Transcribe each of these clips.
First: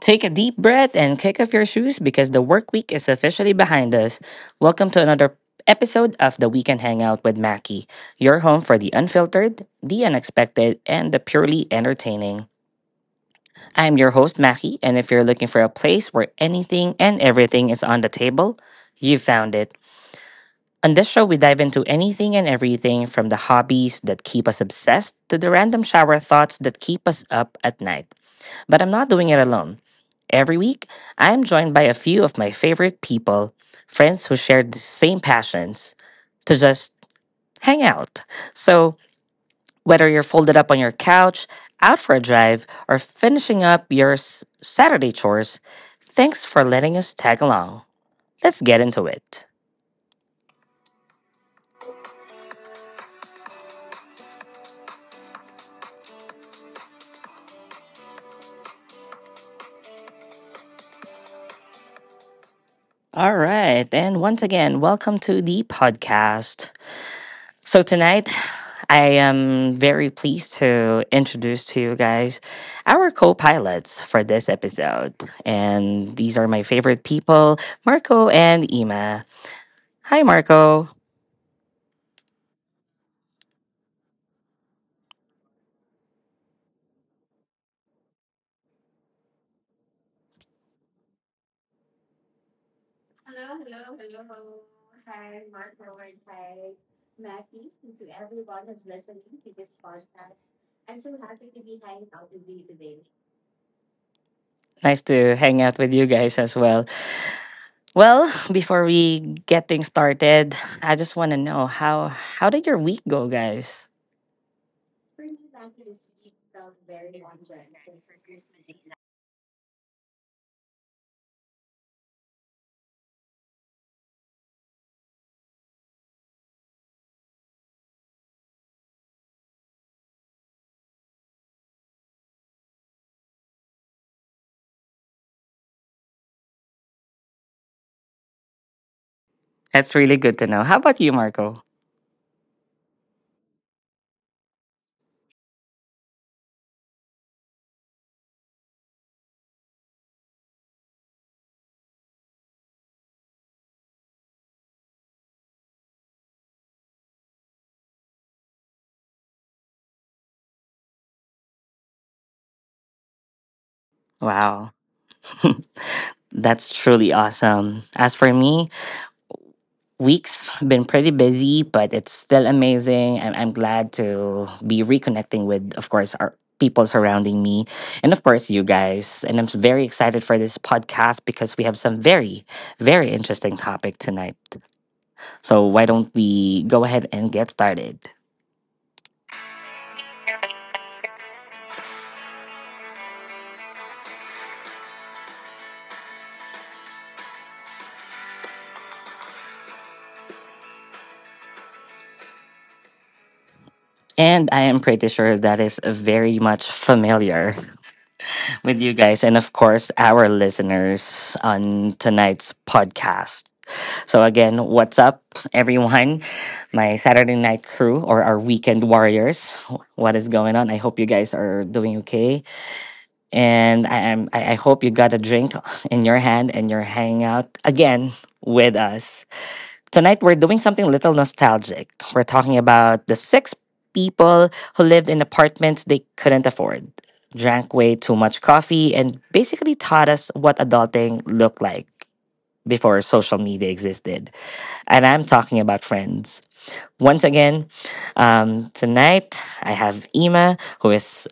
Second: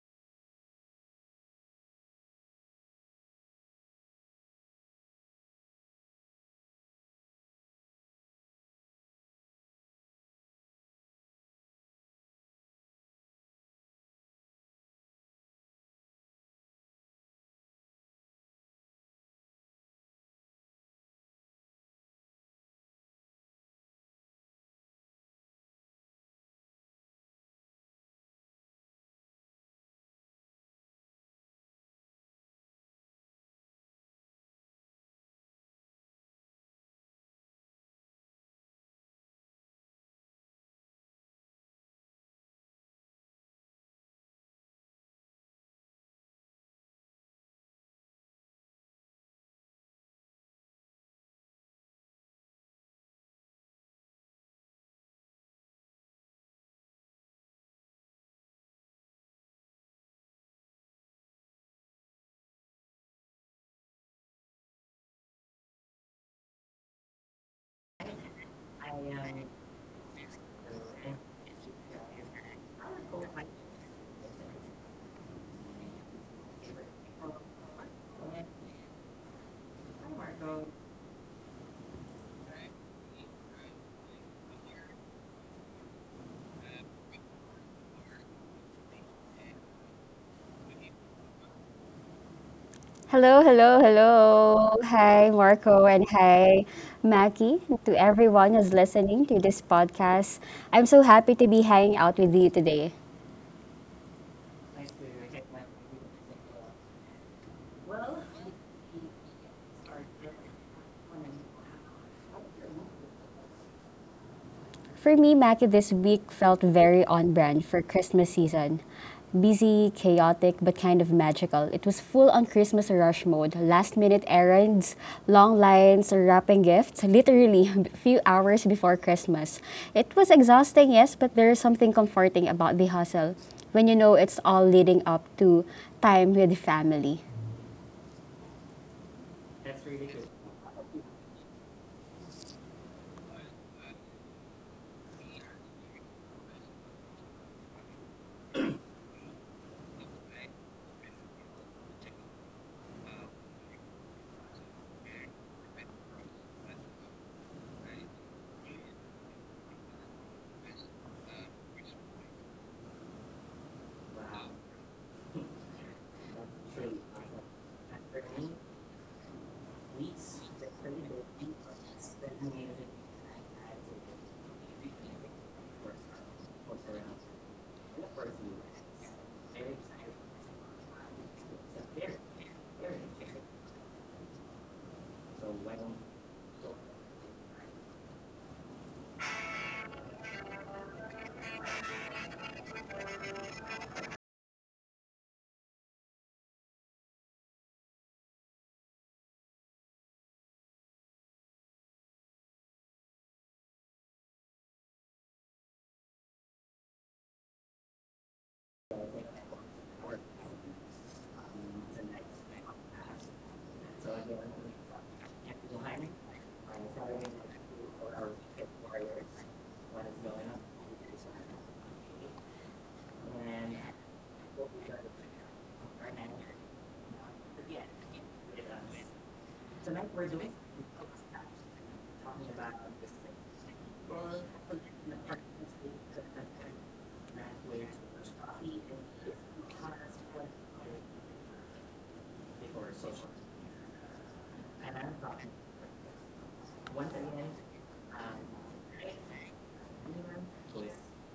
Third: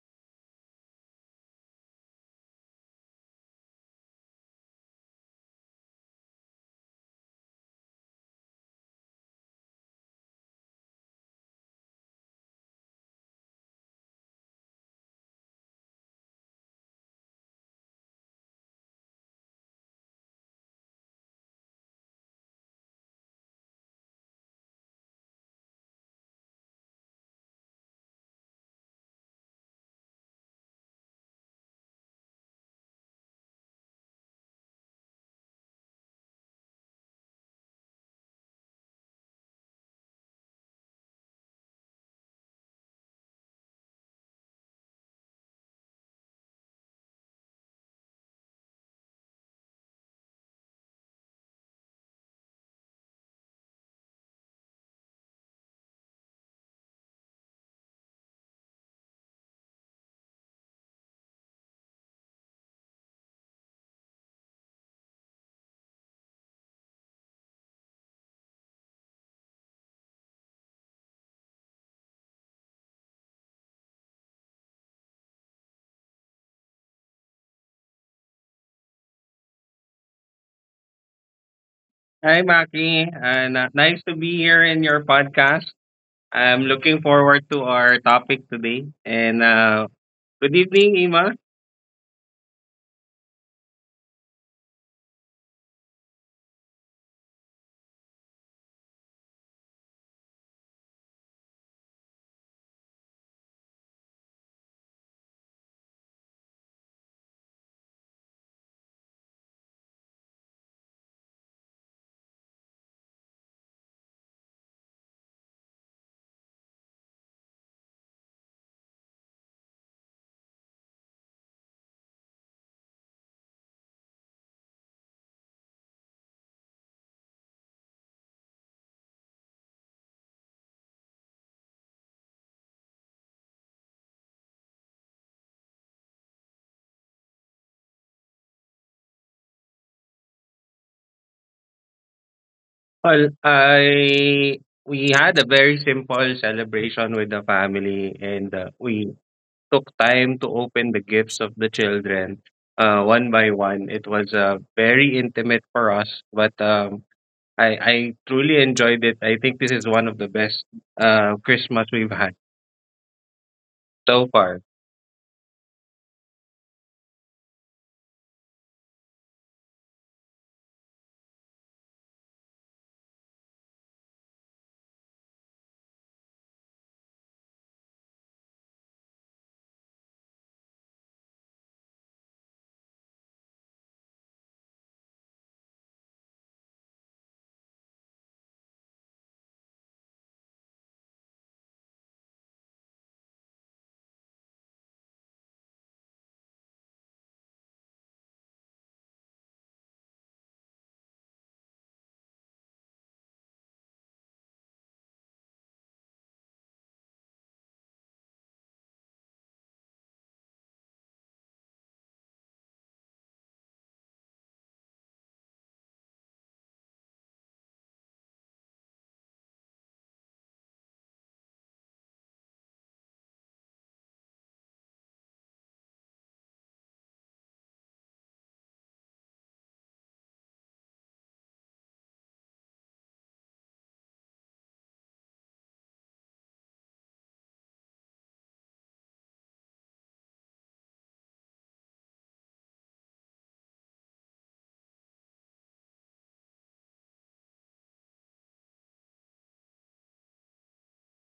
Take a deep breath and kick off your shoes because the work week is officially behind us. Welcome to another episode of the Weekend Hangout with Mackie, your home for the unfiltered, the unexpected, and the purely entertaining. I'm your host, Mackie, and if you're looking for a place where anything and everything is on the table, you've found it. On this show, we dive into anything and everything from the hobbies that keep us obsessed to the random shower thoughts that keep us up at night. But I'm not doing it alone. Every week, I am joined by a few of my favorite people, friends who share the same passions, to just hang out. So, whether you're folded up on your couch, out for a drive, or finishing up your Saturday chores, thanks for letting us tag along. Let's get into it. All right, and once again, welcome to the podcast. So tonight, I am very pleased to introduce to you guys our co-pilots for this episode, and these are my favorite people, Marco and Ima. Hi, Marco. Hi, Maki. And nice to be here in your podcast. I'm looking forward to our topic today. And good evening, Ima. Hello, hello, hello. Hi, Marco, and hi, Mackie, to everyone who's listening to this podcast. I'm so happy to be hanging out with you today. Nice to hang out with you guys as well. Well, before we get things started, I just want to know how did your week go, guys? For me, Mackie, this week felt very on brand for Christmas season. Busy, chaotic, but kind of magical. It was full on Christmas rush mode. Last minute errands, long lines, wrapping gifts, literally a few hours before Christmas. It was exhausting, yes, but there is something comforting about the hustle when you know it's all leading up to time with family. That's really good to know. How about you, Marco? Well, I we had a very simple celebration with the family, and we took time to open the gifts of the children one by one. It was very intimate for us, but I truly enjoyed it. I think this is one of the best Christmas we've had so far. Wow. That's truly awesome. As for me, weeks been pretty busy but it's still amazing. I'm glad to be reconnecting with of course our people surrounding me and of course you guys, and I'm very excited for this podcast because we have some very interesting topic tonight. So why don't we go ahead and get started. And I am pretty sure that is very much familiar with you guys and of course our listeners on tonight's podcast. So again, what's up everyone, my Saturday night crew or our weekend warriors. What is going on? I hope you guys are doing okay. And I am I hope you got a drink in your hand and you're hanging out again with us. Tonight we're doing something a little nostalgic. We're talking about the six people who lived in apartments they couldn't afford. Drank way too much coffee and basically taught us what adulting looked like before social media existed. And I'm talking about Friends once again. Tonight I have Ima, who is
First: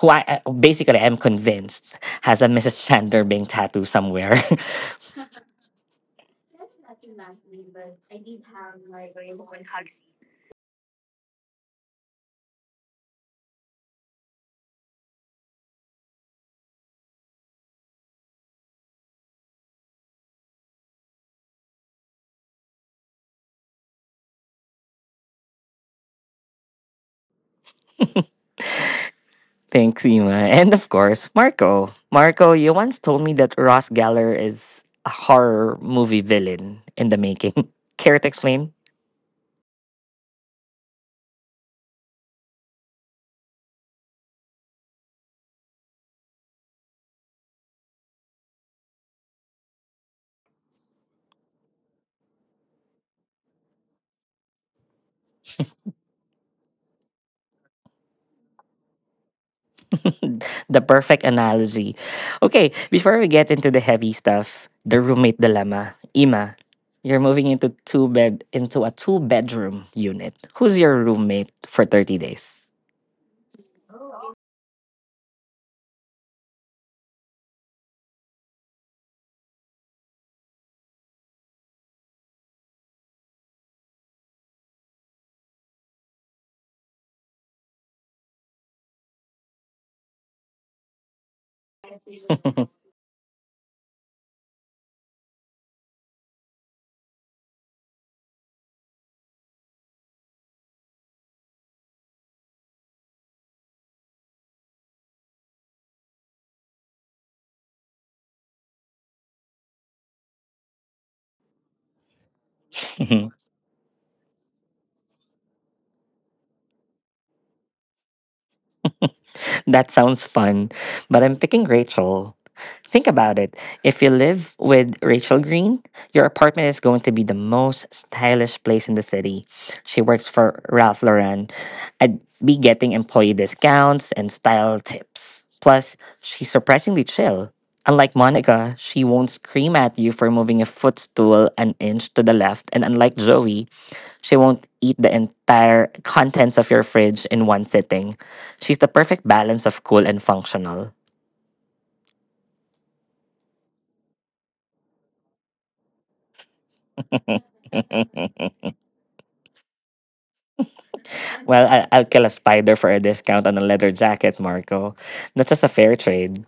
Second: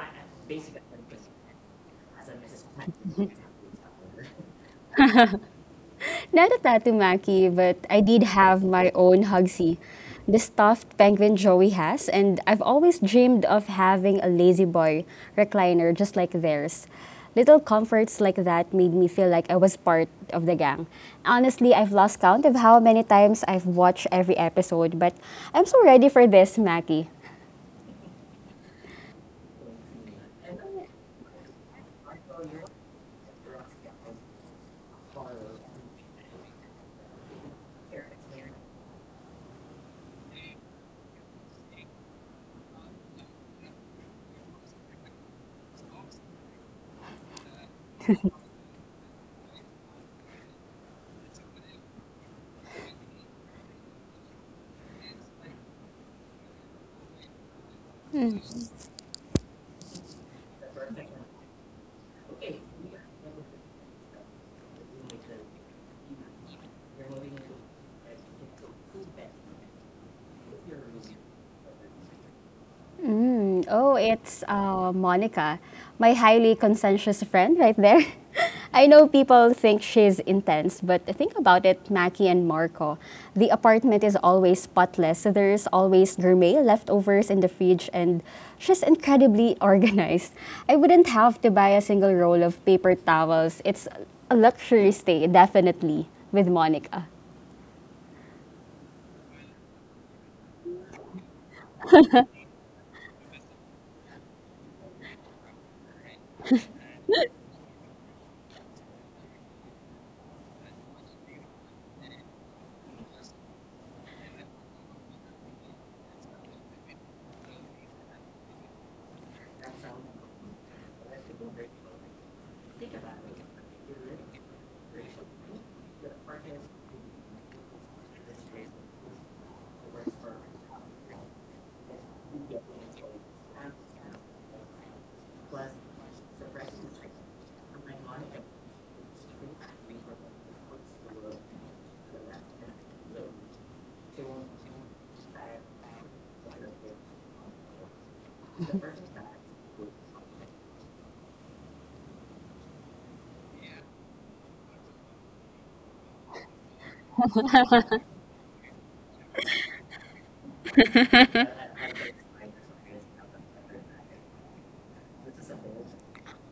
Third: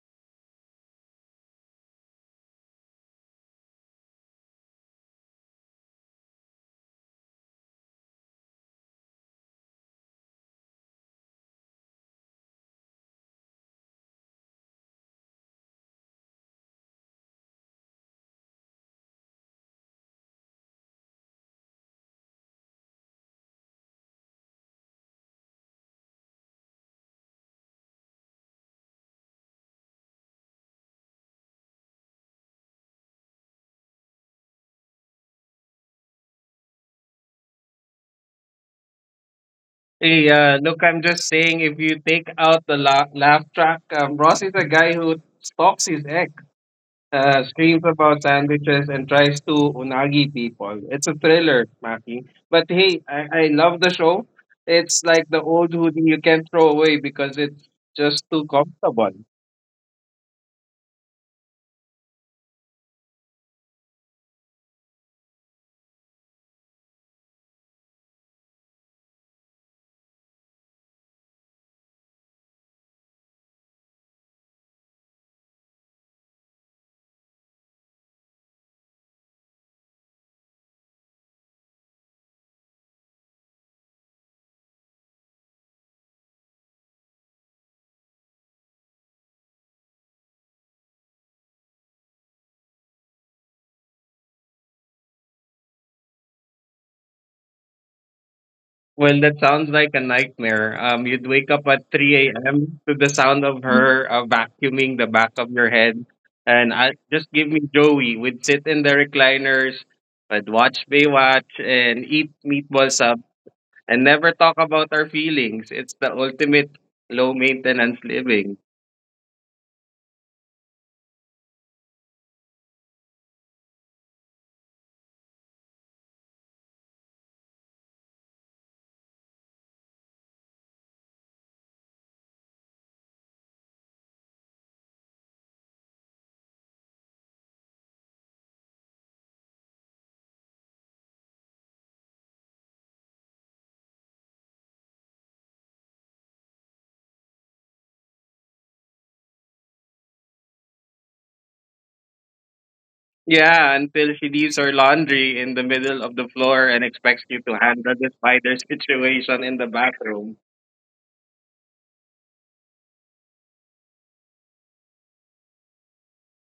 who I I- basically am convinced has a Mrs. Chandler Bing tattoo somewhere. Not a tattoo Maki, but I did have my own Hugsy, the stuffed penguin Joey has, and I've always dreamed of having a lazy boy recliner just like theirs. Little comforts like that made me feel like I was part of the gang. Honestly, I've lost count of how many times I've watched every episode, but I'm so ready for this, Maki. Thanks, Ima, and of course Marco. Marco, you once told me that Ross Geller is a horror movie villain in the making. Care to explain? Hey, look, I'm just saying, if you take out the laugh track, Ross is a guy who stalks his ex, screams about sandwiches, and tries to unagi people. It's a thriller, Maki. But hey, I love the show. It's like the old hoodie you can't throw away because it's just too comfortable. The perfect analogy. Okay, before we get into the heavy stuff, the roommate dilemma. Ima, you're moving into a two-bedroom unit. Who's your roommate for 30 days? Mm. Oh, it's Monica, my highly conscientious friend right there. I know people think she's intense, but think about it, Mackie and Marco. The apartment is always spotless, so there's always gourmet leftovers in the fridge, and she's incredibly organized. I wouldn't have to buy a single roll of paper towels. It's a luxury stay, definitely, with Monica. Well, that sounds like a nightmare. You'd wake up at 3 a.m. to the sound of her vacuuming the back of your head. And I just give me Joey. We'd sit in the recliners, I'd watch Baywatch and eat meatball sub and never talk about our feelings. It's the ultimate low maintenance living. That sounds fun, but I'm picking Rachel. Think about it. If you live with Rachel Green, your apartment is going to be the most stylish place in the city. She works for Ralph Lauren. I'd be getting employee discounts and style tips. Plus, she's surprisingly chill. Unlike Monica, she won't scream at you for moving a footstool an inch to the left, and unlike Zoe, she won't eat the entire contents of your fridge in one sitting. She's the perfect balance of cool and functional. Yeah, until she leaves her laundry in the middle of the floor and expects you to handle the spider situation in the bathroom. Well, I'll kill a spider for a discount on a leather jacket, Marco. That's just a fair trade.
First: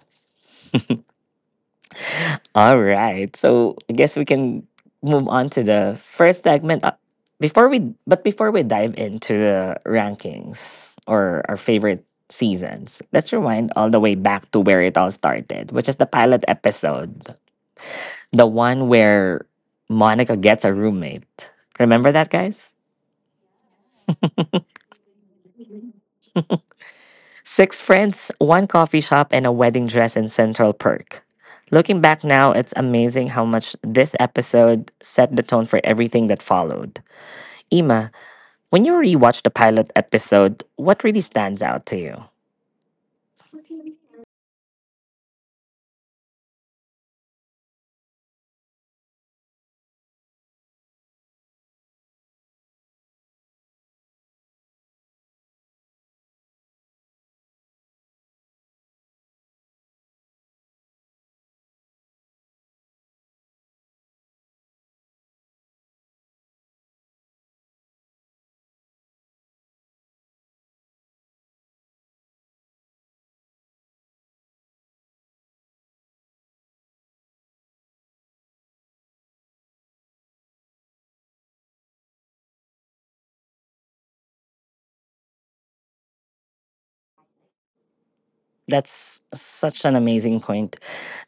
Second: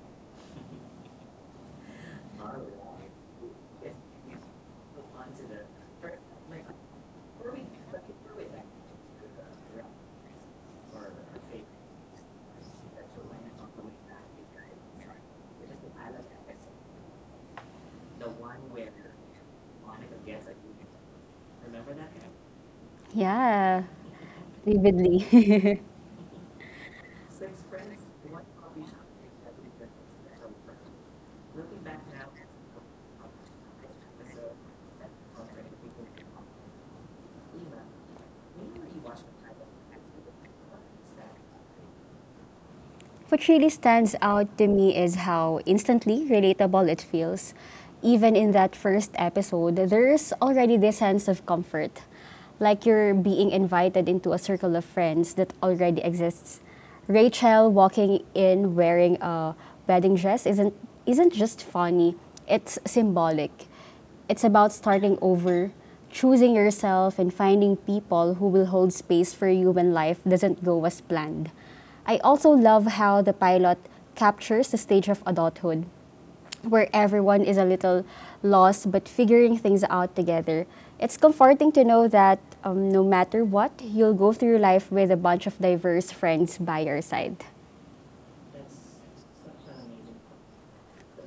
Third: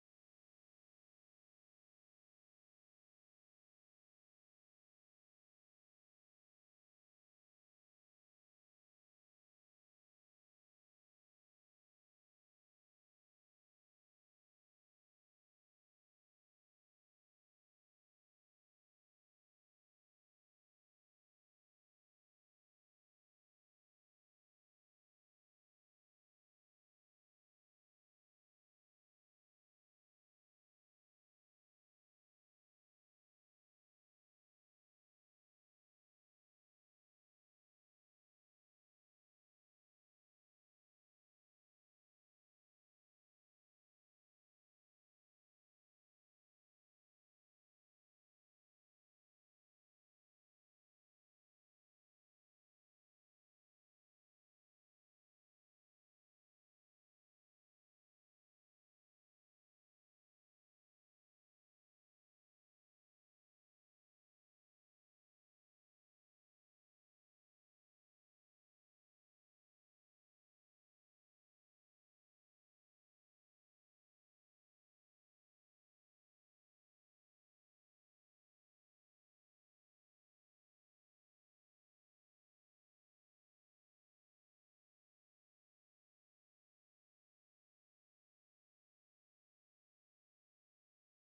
All right. So I guess we can move on to the first segment. But before we dive into the rankings or our favorite seasons, let's rewind all the way back to where it all started, which is the pilot episode. The one where Monica gets a roommate. Remember that, guys? Yeah, vividly. Six friends, one coffee shop, and a wedding dress in Central Perk. Looking back now, it's amazing how much this episode set the tone for everything that followed. Ima, when you rewatch the pilot episode, what really stands out to you? What really stands out to me is how instantly relatable it feels. Even in that first episode, there's already this sense of comfort, like you're being invited into a circle of friends that already exists. Rachel walking in wearing a wedding dress isn't just funny, it's symbolic. It's about starting over, choosing yourself, and finding people who will hold space for you when life doesn't go as planned. I also love how the pilot captures the stage of adulthood, where everyone is a little lost but figuring things out together. It's comforting to know that no matter what, you'll go through life with a bunch of diverse friends by your side. That's such an amazing point.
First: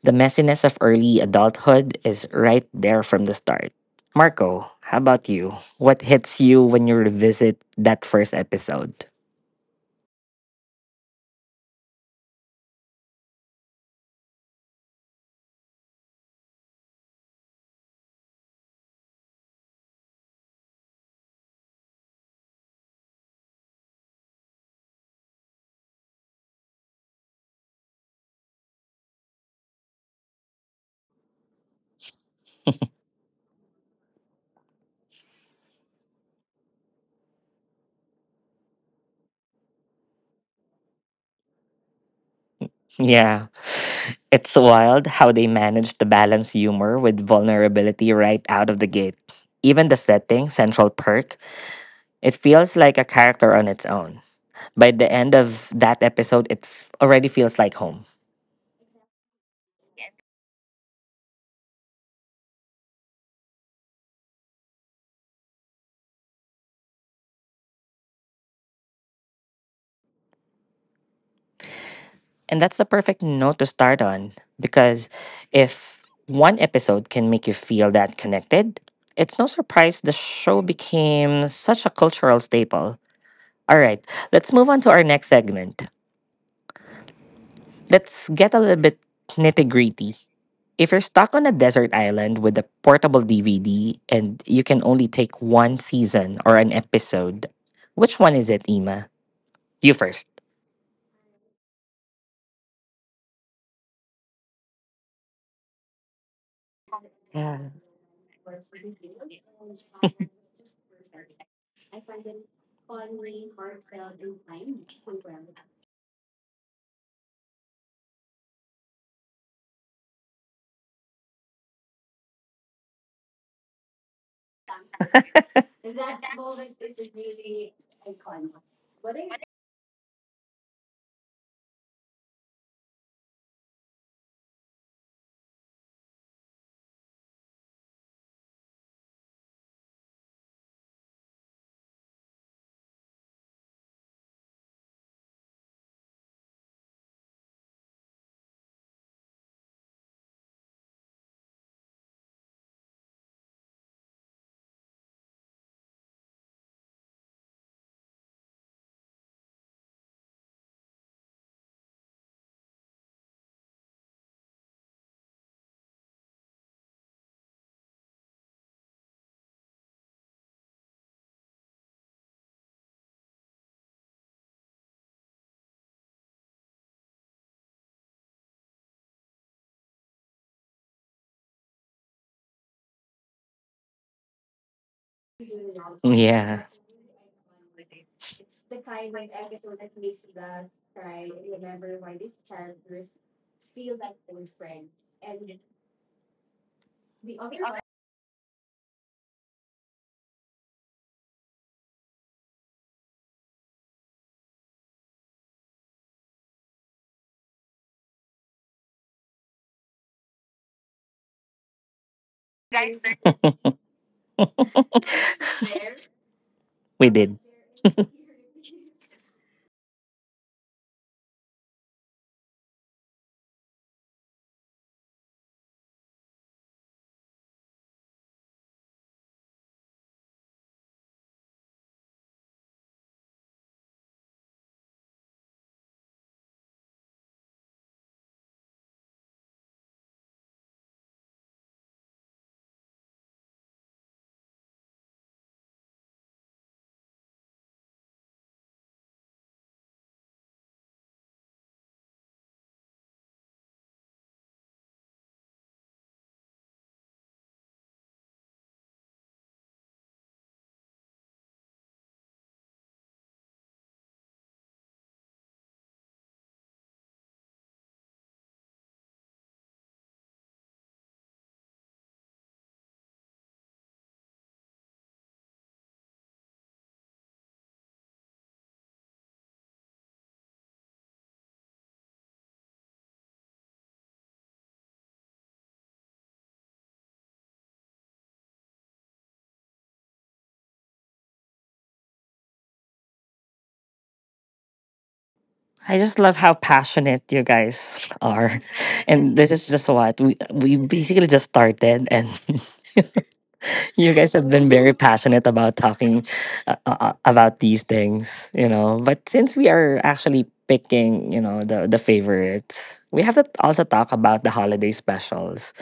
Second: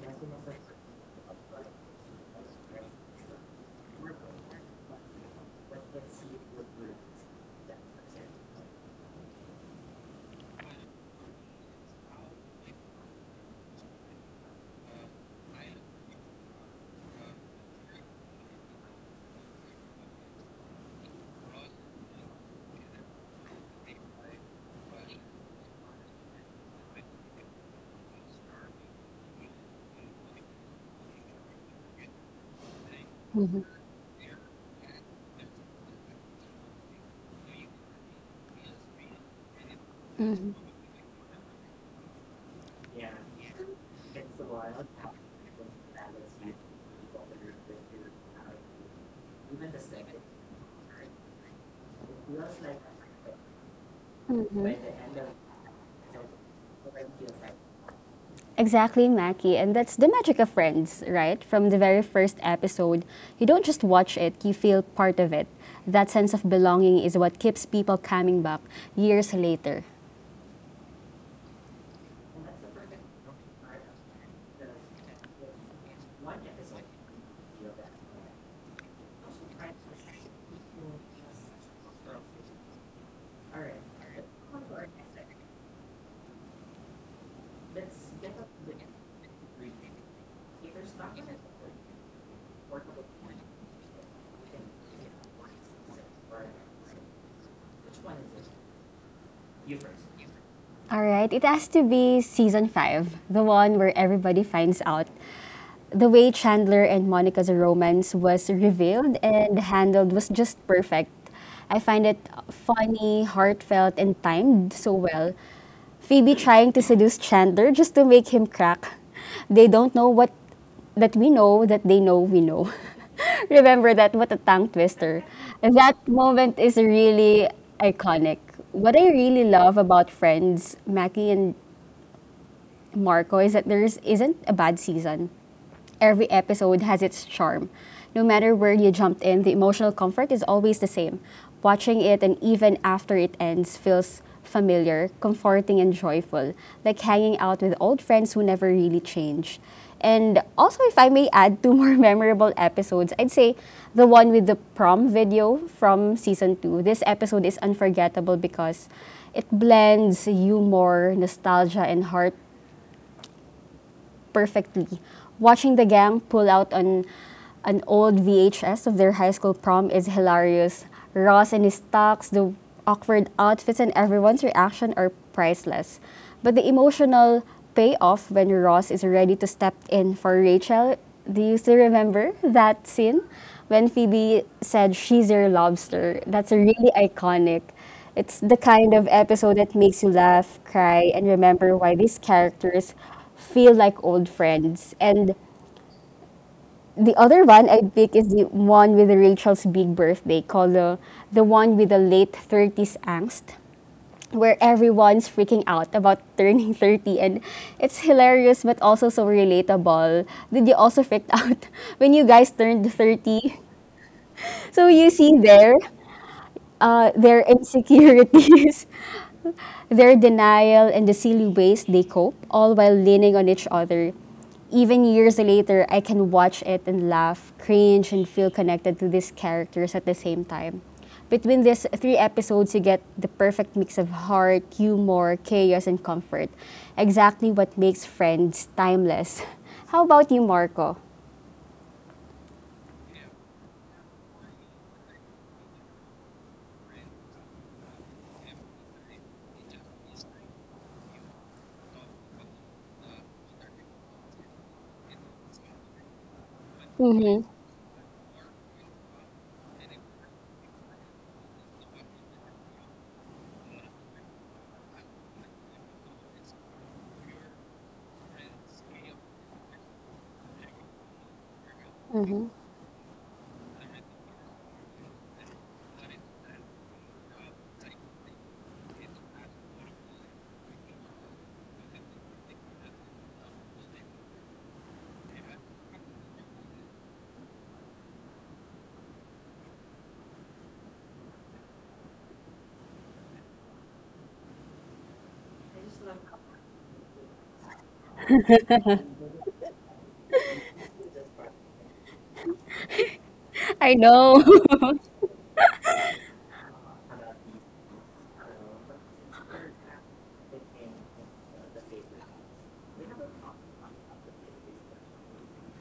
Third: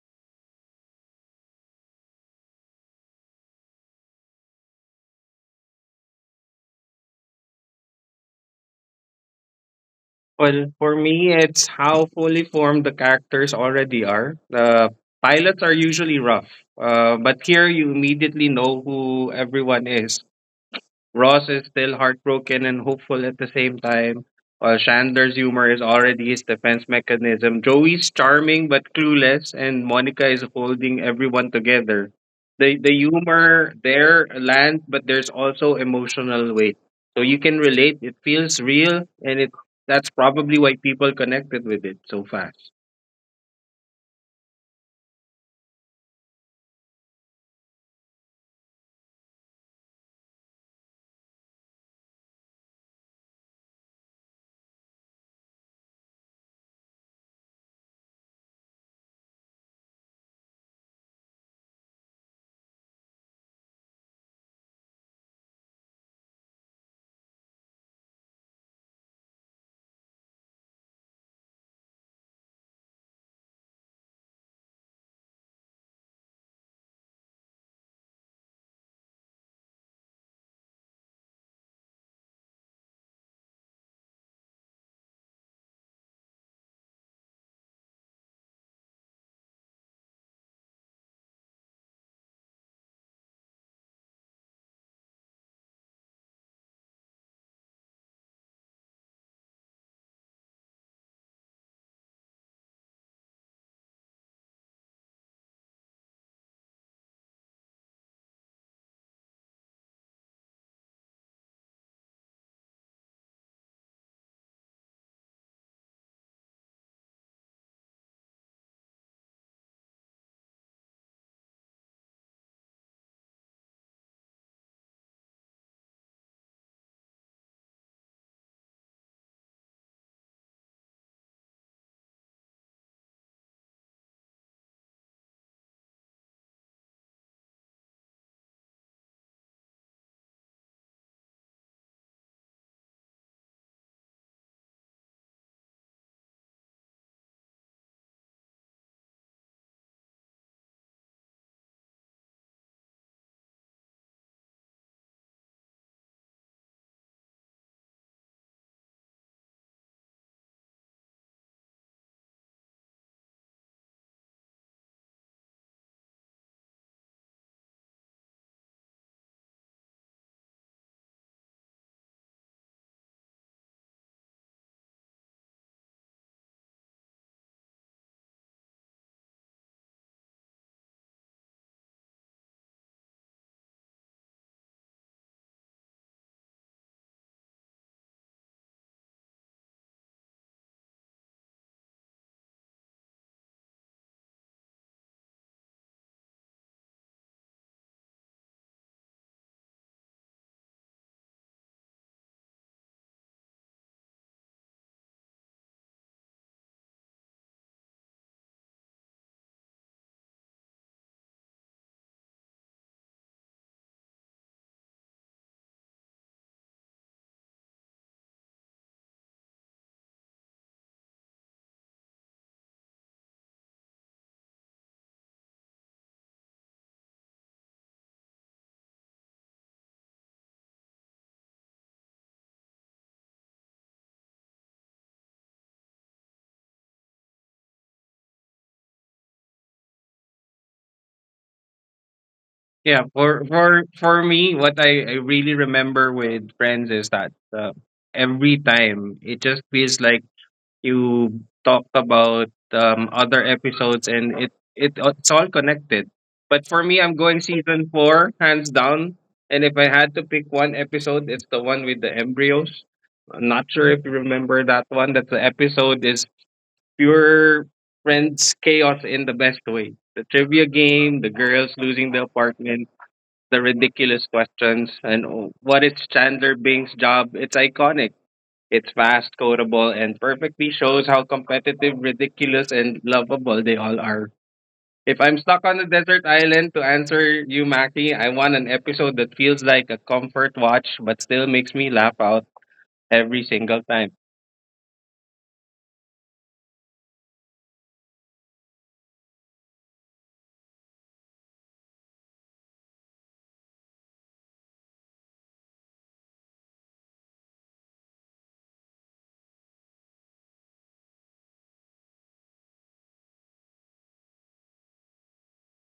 The messiness of early adulthood is right there from the start. Marco, how about you? What hits you when you revisit that first episode? Well, for me, it's how fully formed the characters already are. The pilots are usually rough, but here you immediately know who everyone is. Ross is still heartbroken and hopeful at the same time, while Chandler's humor is already his defense mechanism. Joey's charming but clueless, and Monica is holding everyone together. The Mm-hmm. humor there lands, but there's also emotional weight. So you can relate, it feels real, and it that's Mm-hmm. probably why people connected with it so fast. Yeah, it's wild how they managed to balance humor with vulnerability right out of the gate. Even the setting, Central Perk, it feels like a character on its own. Mm-hmm. By the end of that episode, it already feels like home. Exactly, Mackie. And that's the magic of Friends, right? From the very first episode, you don't just watch it, you feel part of it. That sense of belonging is what keeps people coming back years later. And that's the perfect note to start on because if one episode can make you feel that connected, it's no surprise the show became such a cultural staple. All right, let's move on to our next segment. Let's get a little bit nitty gritty. If you're stuck on a desert island with a portable DVD and you can only take one season or an episode, which one is it, Ima? You first. All right, it has to be season five, the one where everybody finds out the way Chandler and Monica's Yeah. romance was revealed and handled was just perfect. I find it funny, heartfelt, and timed so well. Phoebe trying to seduce Chandler just to make him crack. They don't know what that we know that they know we know. Remember that what a tongue twister. That moment is really iconic. What I really love about Friends, Mackie and Marco is that isn't a bad season. Every episode has its charm. No matter where you jumped in, the emotional comfort is always the same. Watching it and even after it ends feels familiar, comforting, and joyful, like hanging out with old friends who never really change. And also, if I may add two more memorable episodes, I'd say the one with the prom video from season two. This episode is unforgettable because it blends humor, nostalgia, and heart perfectly. Watching the gang pull out on an old VHS of their high school prom is hilarious. Ross and his tux, the awkward outfits, and everyone's reaction are priceless. But the emotional payoff when Ross is ready to step in for Rachel, do you still remember that scene? When Phoebe said, She's your lobster. That's Yeah. really iconic. It's the kind of episode that makes you laugh, cry, and remember why these characters feel like old friends. And the other one I pick is the one with Rachel's big birthday, called the one with the late 30s angst, where everyone's freaking out about turning 30. And it's hilarious, but also so relatable. Did you also freak out when you guys turned 30? So you see there, We did. their insecurities. Their denial and the silly ways they cope, all while leaning on each other. Even years later, I can watch it and laugh, cringe, and feel connected to these characters at the same time. Between these three episodes, you get the perfect mix of heart, humor, chaos, and comfort. Exactly what makes Friends timeless. How about you, Marco? Yeah, for me, what I really remember with Friends is that every time it just feels like you talked about other episodes and it's all connected. But for me, I'm going Mm-hmm. season four, hands down. And if I had to pick one episode, it's the one with the embryos. I'm not sure if you remember that one. That the episode is pure friends chaos in the best way. The trivia game, the girls losing the Mm-hmm. apartment, the ridiculous questions, and oh, what is Chandler Bing's job? It's iconic. It's fast, codable, and perfectly shows how competitive, ridiculous, and lovable they all are. If I'm stuck on a desert island, to answer you, Mackie, I want an episode that feels like a comfort watch but still makes me laugh out every single time. I just love how passionate you guys are. And this is just what we basically just started, and I you guys know. have been very passionate about talking about these things, you know. But since we are actually picking, you know, the favorites, we have to also talk about the holiday specials.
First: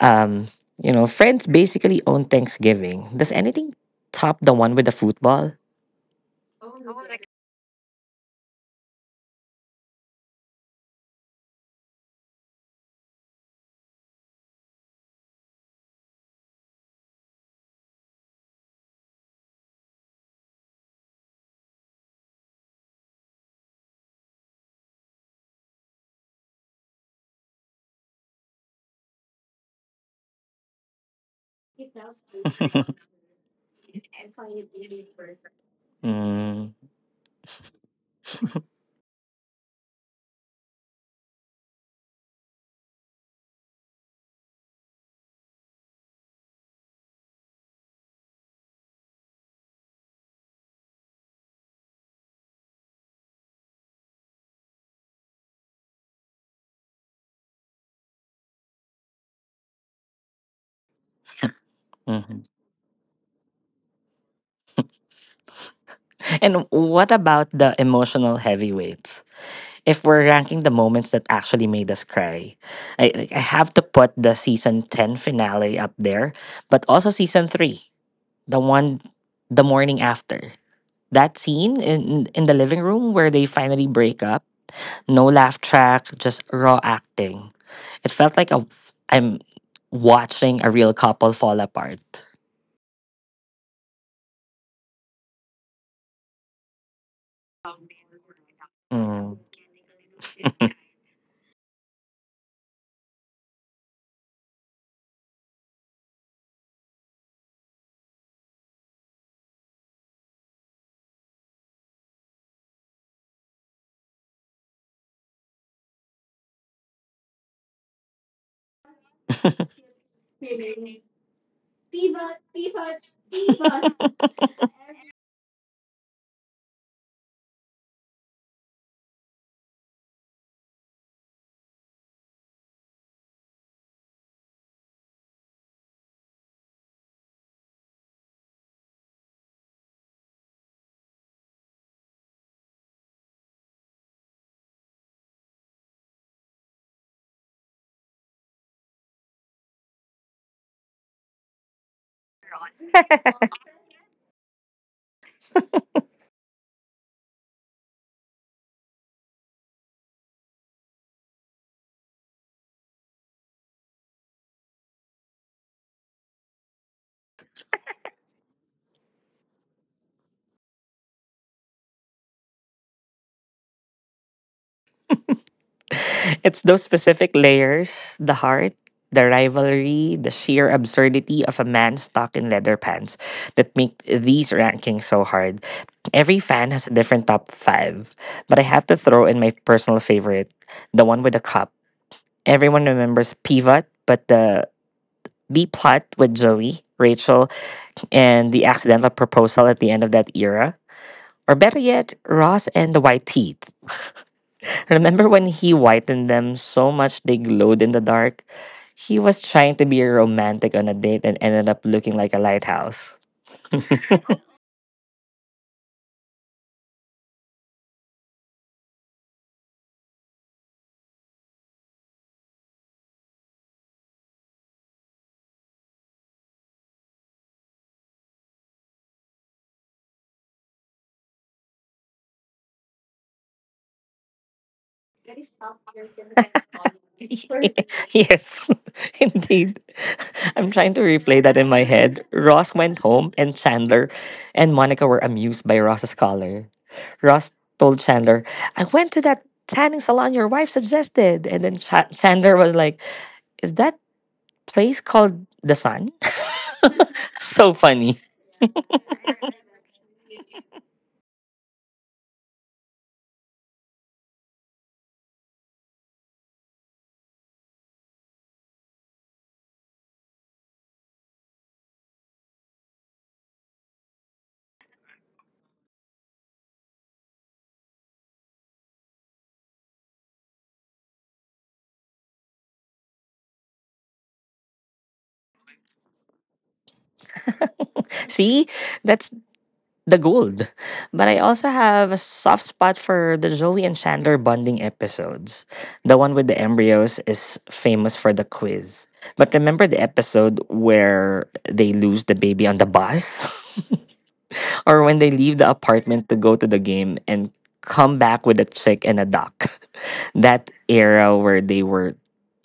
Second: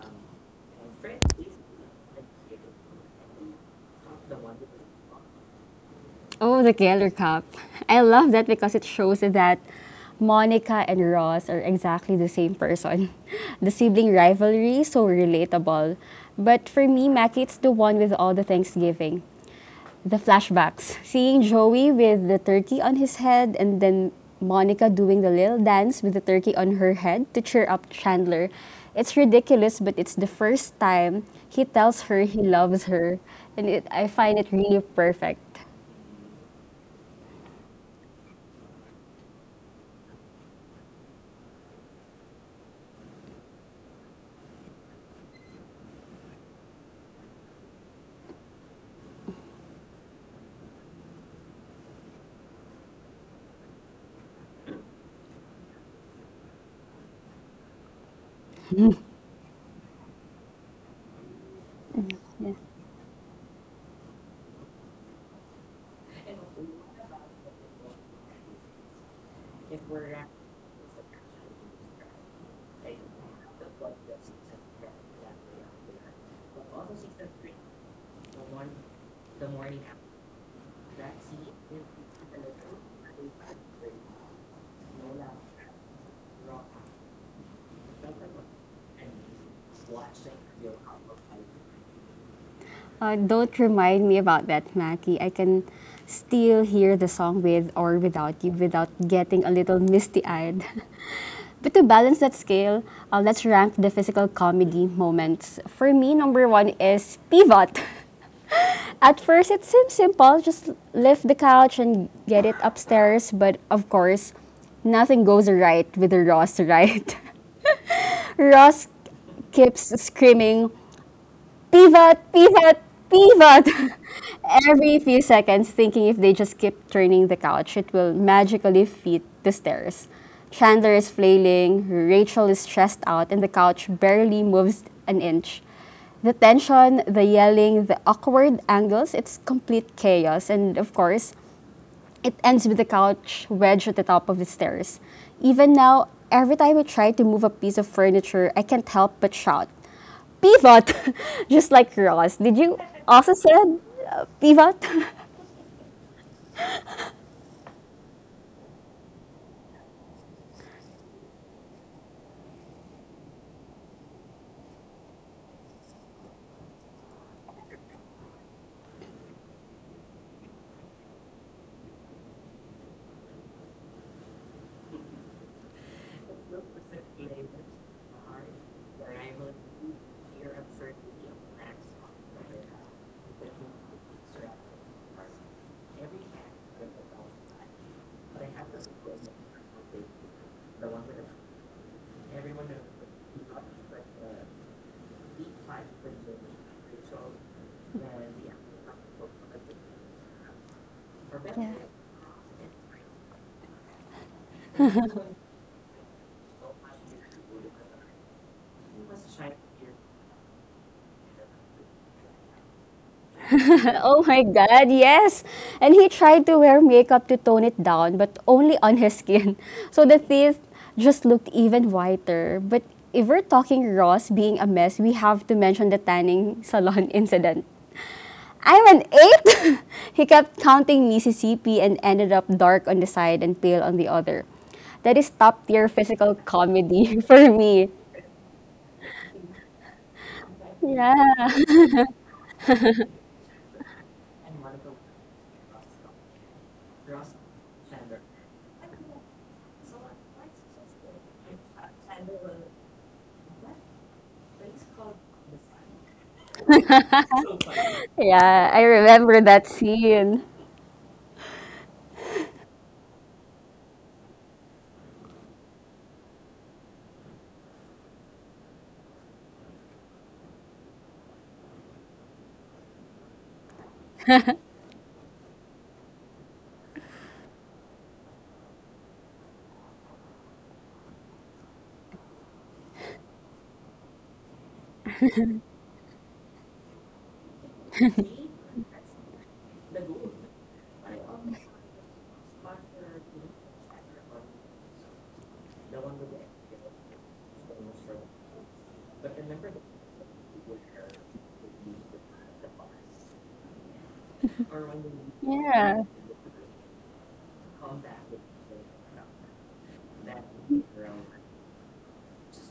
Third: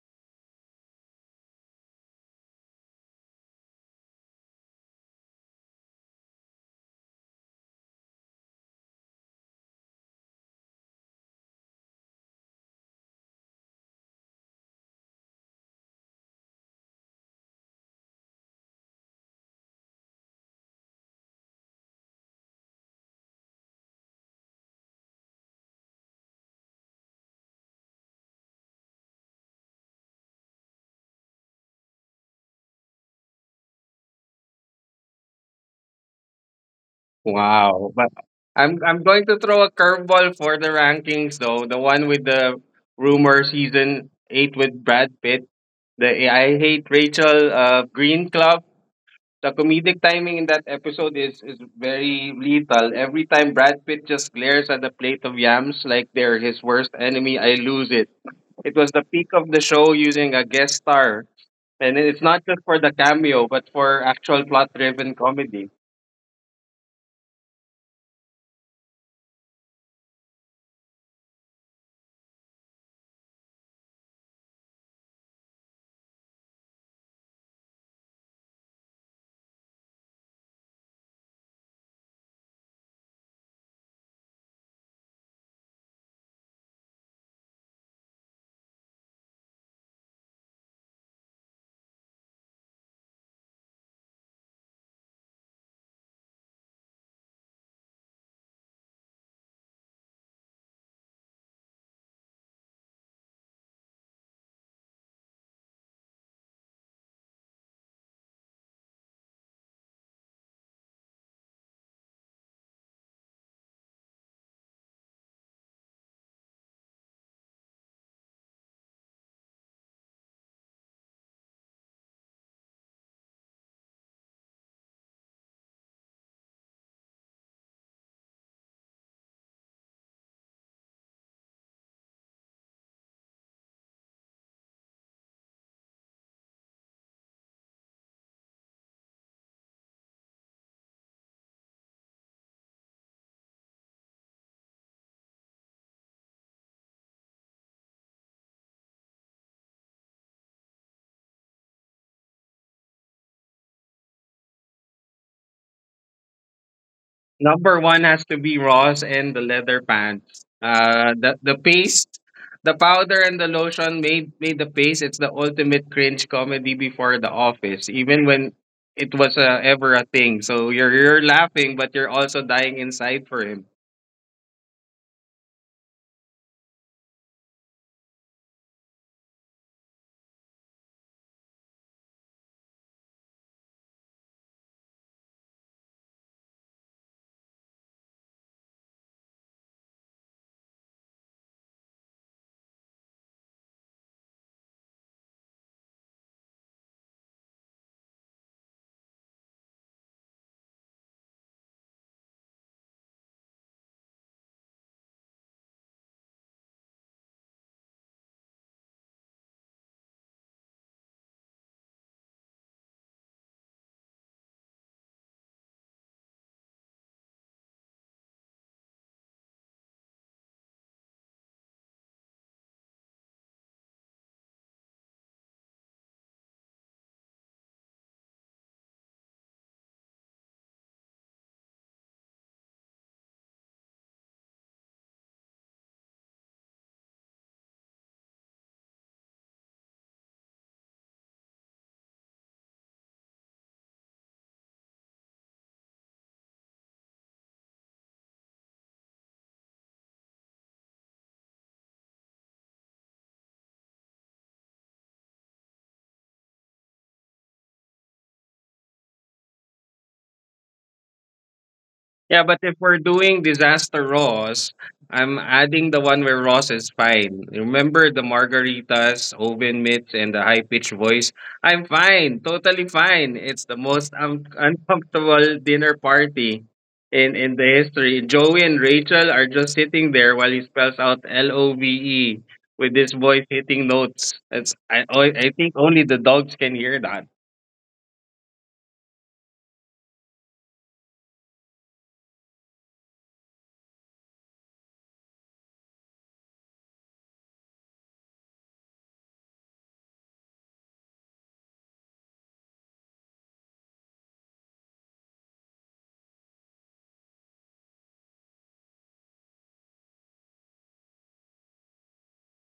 Um, you know, Friends basically own Thanksgiving. Does anything top the one with the football? Oh, the Keller Cup. I love that because it shows that Monica and Ross are exactly the same person. The sibling rivalry, so relatable. But for me, Mackie, it's the one with all the Thanksgiving. The flashbacks. Seeing Joey with the turkey on his head and then Monica doing the little dance with the turkey on her head to cheer up Chandler. It's ridiculous, but it's the first time he tells her he loves her. And it, I find it really perfect. Mm, Wow. But I'm going to throw a curveball for the rankings though. The one with the rumor, season eight with Brad Pitt, the I Hate Rachel Green Club. The comedic timing in that episode is very lethal. Every time Brad Pitt just glares at the plate of yams like they're his worst enemy, I lose it. It was the peak of the show using a guest star. And it's mhm. not Yeah. just for the cameo, but for actual plot driven comedy. And what about the emotional heavyweights? If we're ranking the moments that actually made us cry, I, like, I have to put the season 10 finale up there, but also season 3, the one the morning after. That scene in the living room where they finally break up, no laugh track, just raw acting. It felt like I'm watching a real couple fall apart. Don't remind me about that, Mackie. I can still hear the song with or without you without Mm. getting a little misty eyed. But to balance that scale, let's rank the physical comedy moments. For me, number one is pivot. At first, it seems simple just lift the couch and get it upstairs, but of course, nothing goes right with the Ross, right? Ross keeps screaming, pivot, pivot, pivot every few seconds, thinking if they just keep turning the couch, it will magically fit the stairs. Chandler is flailing, Rachel is stressed out, and the couch barely moves an inch. The tension, the yelling, the awkward angles, it's complete chaos. And of course, it ends with the couch wedged at the top of the stairs. Even now, every time I try to move a piece of furniture, I can't help but shout, Pivot! Just like Ross. Did you also said pivot? Number one has to be Ross and the leather pants. The paste, the powder and the lotion made the paste. It's the ultimate cringe comedy before The Office, even when it was ever a thing. So you're laughing, but you're also dying inside for him. It's those specific layers, the heart, the rivalry, the sheer absurdity of a man stuck in leather pants, that make these rankings so hard. Every fan has a different top five, but I have to throw in my personal favorite, the one with the cup. Everyone remembers Pivot, but the B plot with Joey, Rachel, and the accidental proposal at the end of that era. Or Yeah. better yet, Ross and the White Teeth. Remember when he whitened them so much they glowed in the dark? He was trying to be romantic on a date and ended up looking like a lighthouse. Oh my god, yes! And he tried to wear makeup to tone it down, but only on his skin. So the teeth just looked even whiter. But if we're talking Ross being a mess, we have to mention the tanning salon incident. I'm an eight. He kept counting Mississippi and ended up dark on the side and pale on the other. That is top tier physical comedy for me. Yes, indeed. I'm trying to replay Yeah. that in my head. Ross went home, and Chandler and Monica were amused by Ross's collar. Ross told Chandler, I went to that tanning salon your wife suggested. And then Chandler was like, Is that place called The Sun? So funny. Yeah, I remember that scene. Yeah, but if we're doing disaster Ross, I'm adding the one where Ross is fine. Remember the margaritas, oven mitts, and the high pitched voice? I'm fine, totally fine. It's the most uncomfortable dinner party in the history. Joey and Rachel are just sitting there while he spells out love with this voice hitting notes. It's, I think only the dogs can hear that. See, that's the gold. But I also have a soft spot for the Zoe and Chandler bonding episodes. The one with the embryos is famous for the quiz. But remember the episode where they lose the baby on the bus? Or when they leave the Yeah. apartment to go to the game and come back with a chick and a duck. That era where they were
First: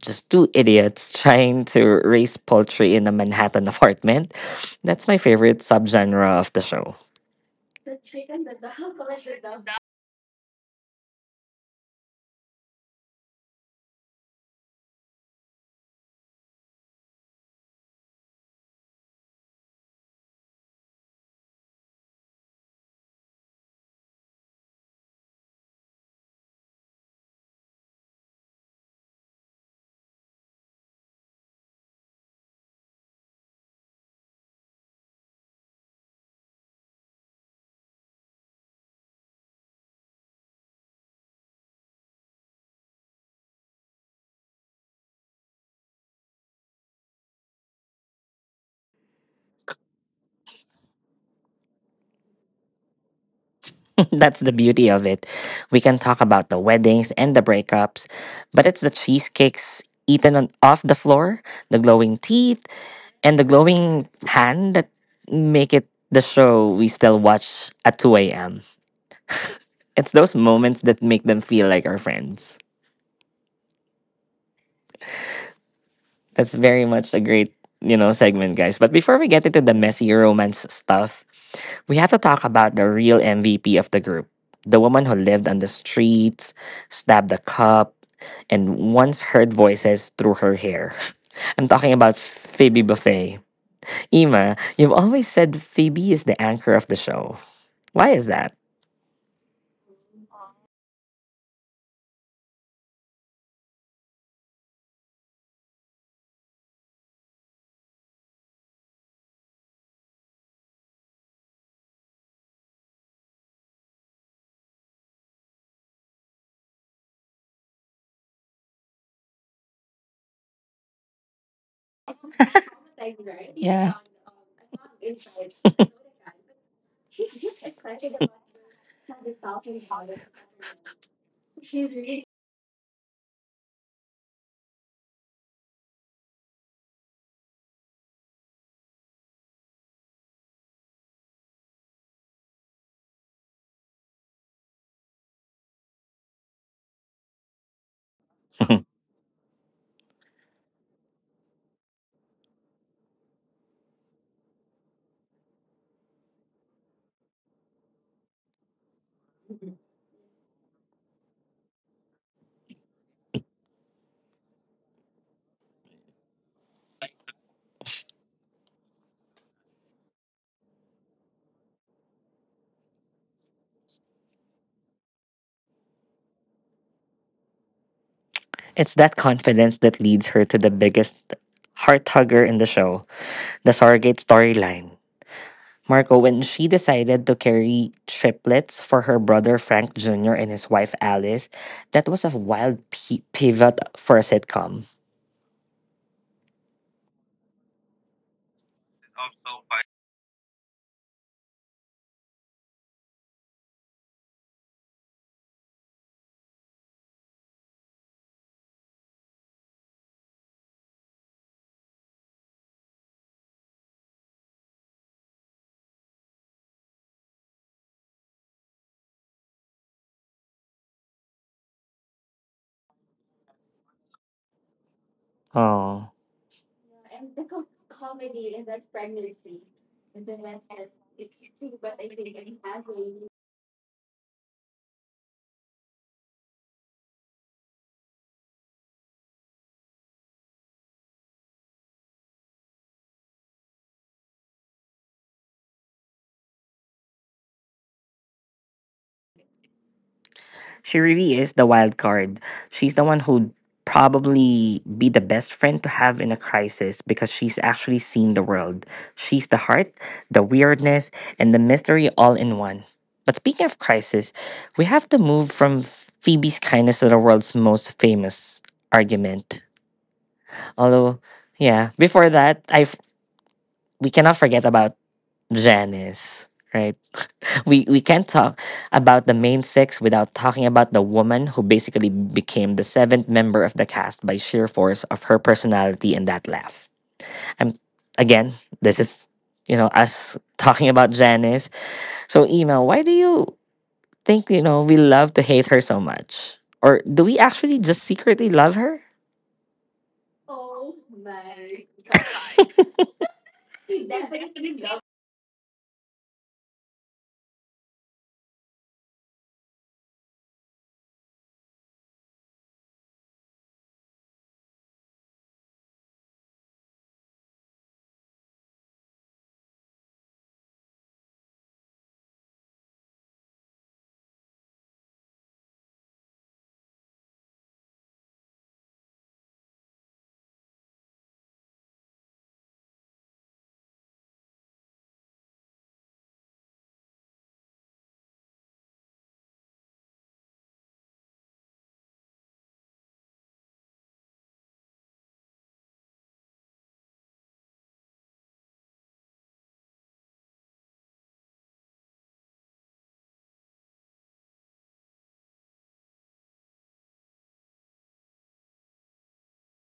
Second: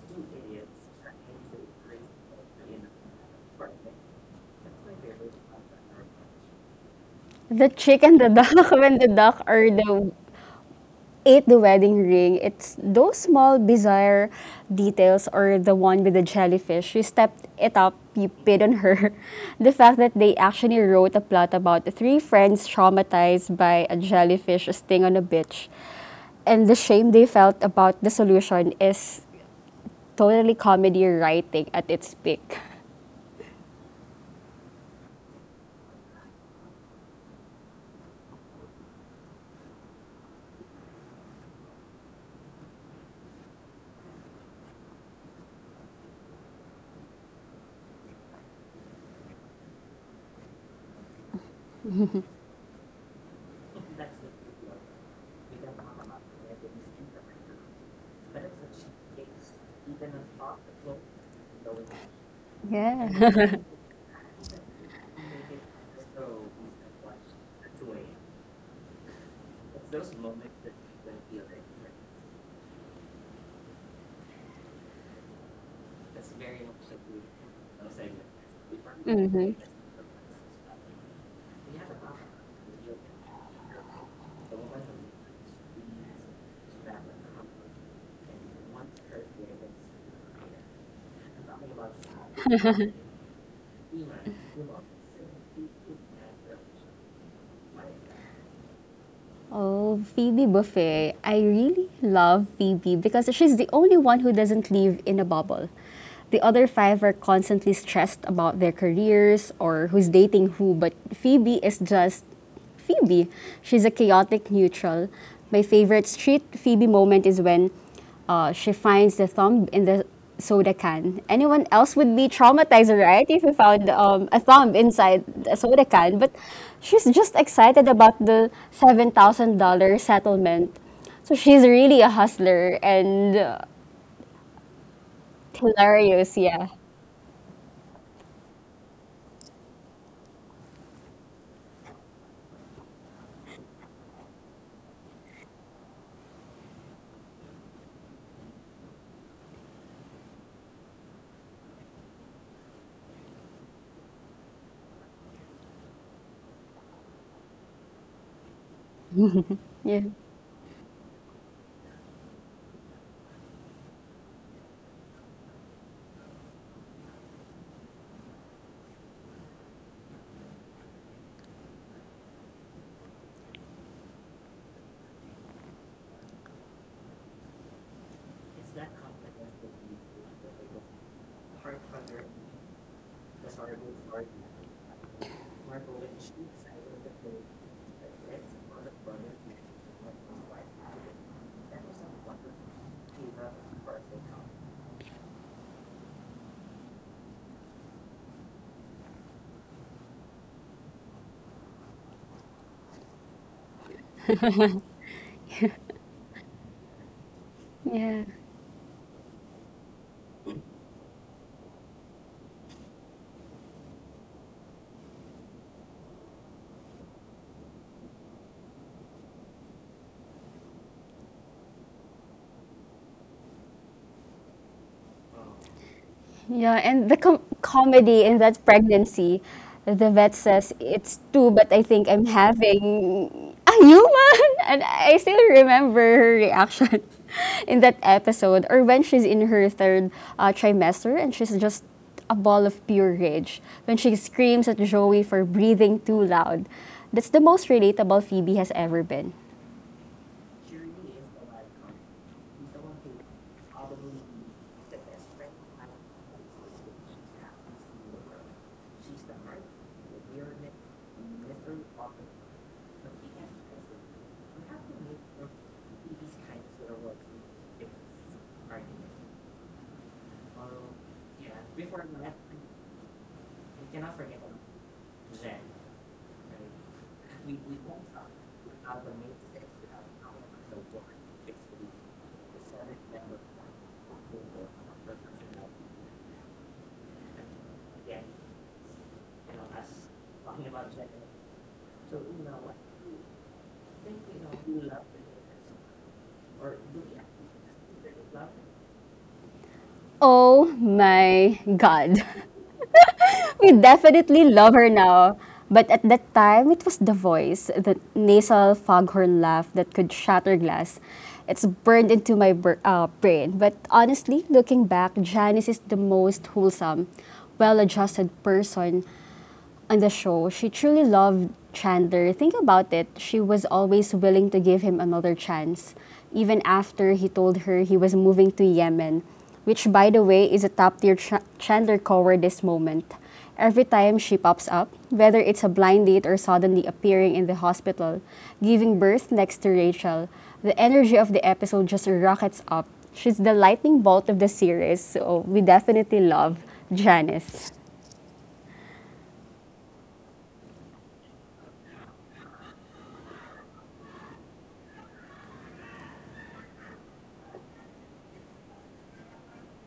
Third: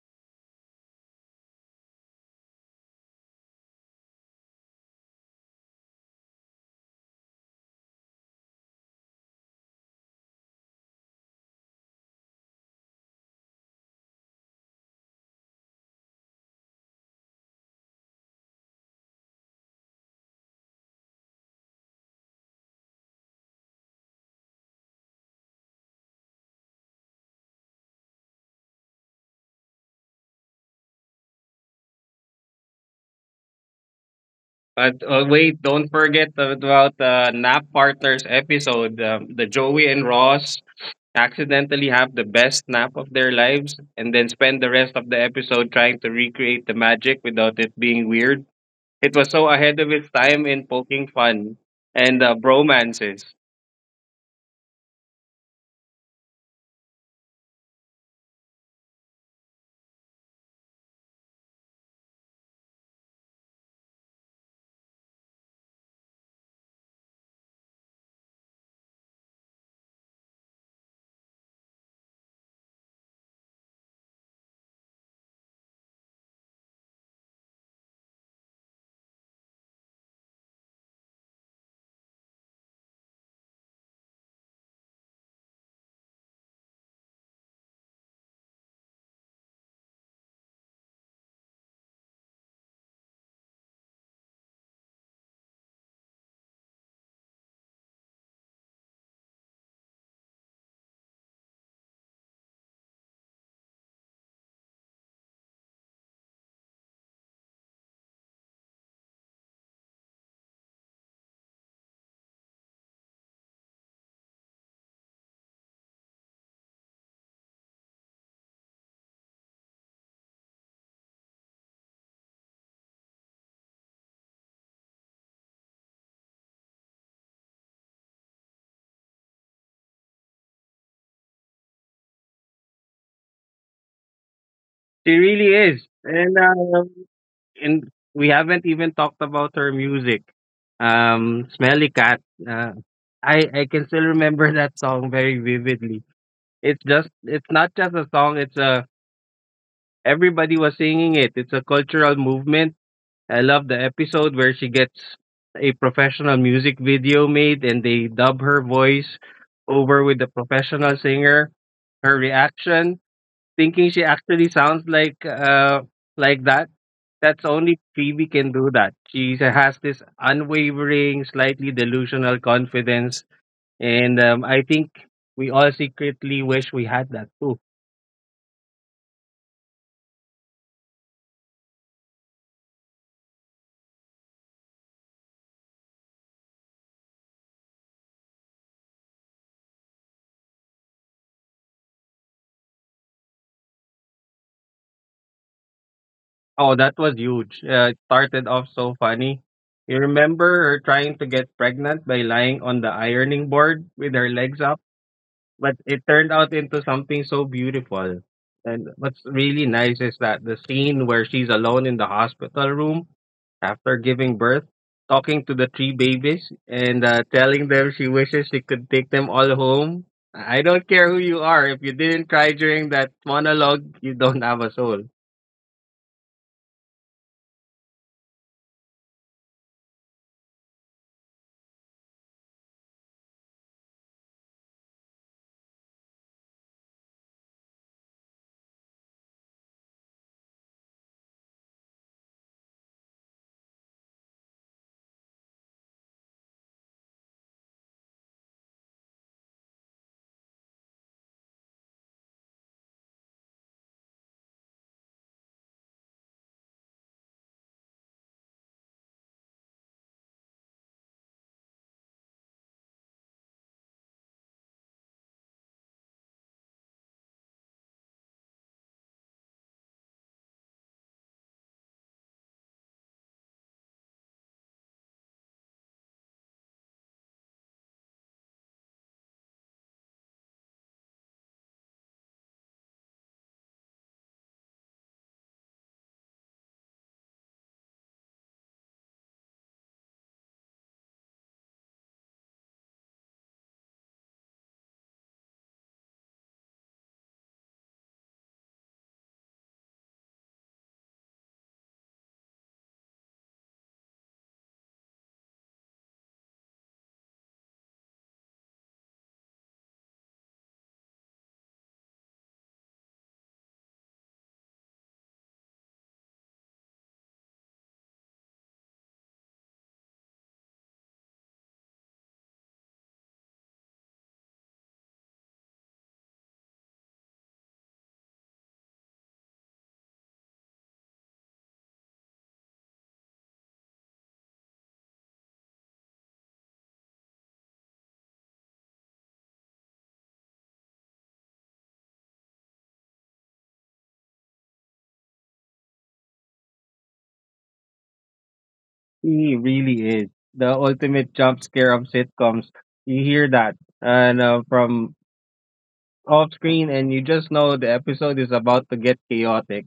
just two idiots trying to raise poultry in a Manhattan apartment. That's my favorite subgenre of the show. The chick and the duck when the duck are the ate the wedding ring, it's those small bizarre details or the one with the jellyfish. You stepped it up, you paid on her. The fact that they actually wrote a plot about three friends traumatized by a jellyfish sting on a beach. And the shame they felt about the solution is totally comedy writing at its peak. But wait, don't forget about the nap partners episode. The Joey and Ross accidentally have the best nap of their lives and then spend the rest of the episode trying to recreate the magic without it being weird. It was so ahead of its time in poking fun and bromances. That's the beauty of it. We can talk about the weddings and the breakups, but it's the cheesecakes eaten on, off the floor, the glowing teeth, Yeah. and the glowing hand that make it the show we still watch at 2 a.m. It's those moments that make them feel like our friends. That's very much a great, you know, segment, guys. But before we get Mm-hmm. into the messy romance stuff, we have to talk about the real MVP of the group. The woman who lived on the streets, stabbed a cop, and once heard voices through her hair. I'm talking about Phoebe Buffay. Ima, you've always said Phoebe is the anchor of the show. Why is that? Oh, Phoebe Buffay. I really love Phoebe because she's the only one who doesn't live in a bubble. The other five are constantly stressed about their careers or who's dating who, but Phoebe is just Phoebe. She's a chaotic neutral. My favorite street Phoebe moment is when she finds the thumb in the soda can. Anyone else would be traumatized, right? If we found a thumb inside a soda can. But she's just excited about the $7,000 settlement. So she's really a hustler and She really is. And, hilarious. Yeah. uh, and we haven't even talked about her music. Smelly Cat. Uh, I can still remember that song very vividly. It's just it's not just a song, it's a everybody was singing it. It's a cultural movement. I love the episode where she gets a professional music video made and they dub her voice Yeah. over with the professional singer. Her reaction, thinking she actually sounds like that. That's only Phoebe can do that. She has this unwavering, slightly delusional confidence, and I think we all secretly wish we had that too. It's that confidence that leads her to the biggest heart hugger in the show, the surrogate storyline. Marco, when she decided to carry triplets for her brother Frank Jr. and his wife Alice, that was a wild pivot for a sitcom. Oh, that was huge. It started off so funny. You remember her trying to get pregnant by lying on the ironing board with her legs up, but it turned out into something so beautiful. Yeah. And what's really nice is that the scene where she's alone in the hospital room after giving birth, talking to the three babies and telling them she wishes she could take them all home. I don't care who you are. If you didn't cry during that monologue, you don't have a soul. Oh. Yeah, and the comedy in that pregnancy, the vet says it's two, but I think I'm having a human. And I still remember her reaction in that episode, or when she's in her third trimester and she's just a ball of pure rage. When she screams at Joey for breathing too loud. That's the most relatable Phoebe has ever been. She really is the wild card. She's the one who'd probably be the best friend to have in a crisis because she's actually seen the world. She's the heart, the weirdness, and the mystery all in one. But speaking of crisis, we have to move from Phoebe's kindness to the world's most famous argument. Although, yeah, before that, we cannot forget about Janice, right? We can't talk about the main six without talking about the woman who basically became the seventh member of the cast by sheer force of her personality and that laugh. I'm again, this is, you know, us talking about Janice. So Ema, why do you think, you know, we love to hate her so much? Or do we actually just secretly love her? Oh my god. We definitely love her now. But at that time, it was the voice, the nasal foghorn laugh that could shatter glass. It's burned into my brain. But honestly, looking back, Janice is the most wholesome, well adjusted person on the show, she truly loved Chandler. Think about it. She was always willing to give him another chance, even after he told her he was moving to Yemen, which, by the way, is a top tier Chandler cover this moment. Every time she pops up, whether it's a blind date or suddenly appearing in the hospital, giving birth next to Rachel, the energy of the episode just rockets up. She's the lightning bolt of the series, so we definitely love Janice. He really is the ultimate jump scare of sitcoms. You hear that, and from off screen, and you just know the episode is about to get chaotic.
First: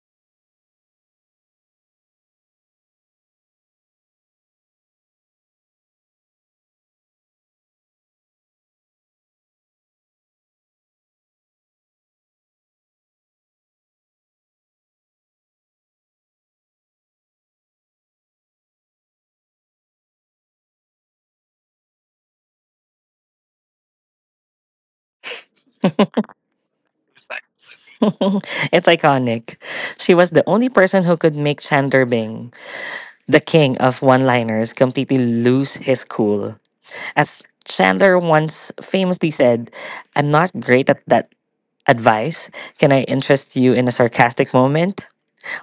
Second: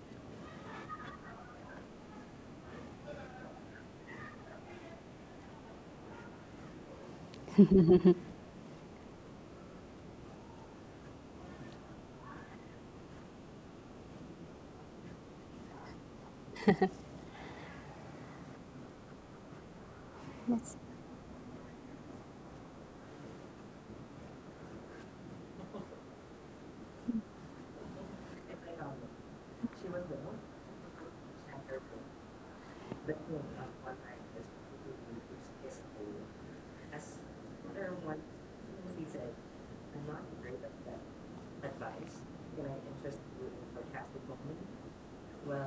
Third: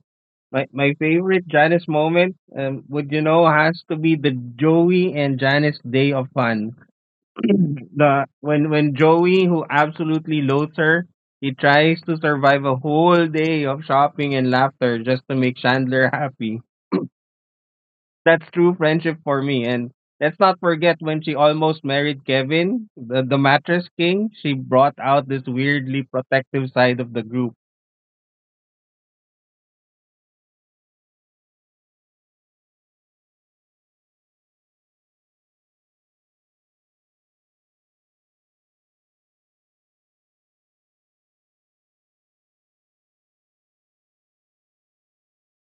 My favorite Janice moment, would you know, has to be the Joey and Janice day of fun. the when Joey, who absolutely loathes her, he tries to survive a whole day of shopping and laughter just to make Chandler happy, that's true friendship for me. And let's not Yes. forget when she almost married Kevin, the mattress king. She brought out this weirdly protective side of the group. It's iconic. She was the only person who could make Chandler Bing, the king of one liners, completely lose his cool. As Chandler once famously said, "I'm not great at that advice. Can I interest you in a sarcastic moment?"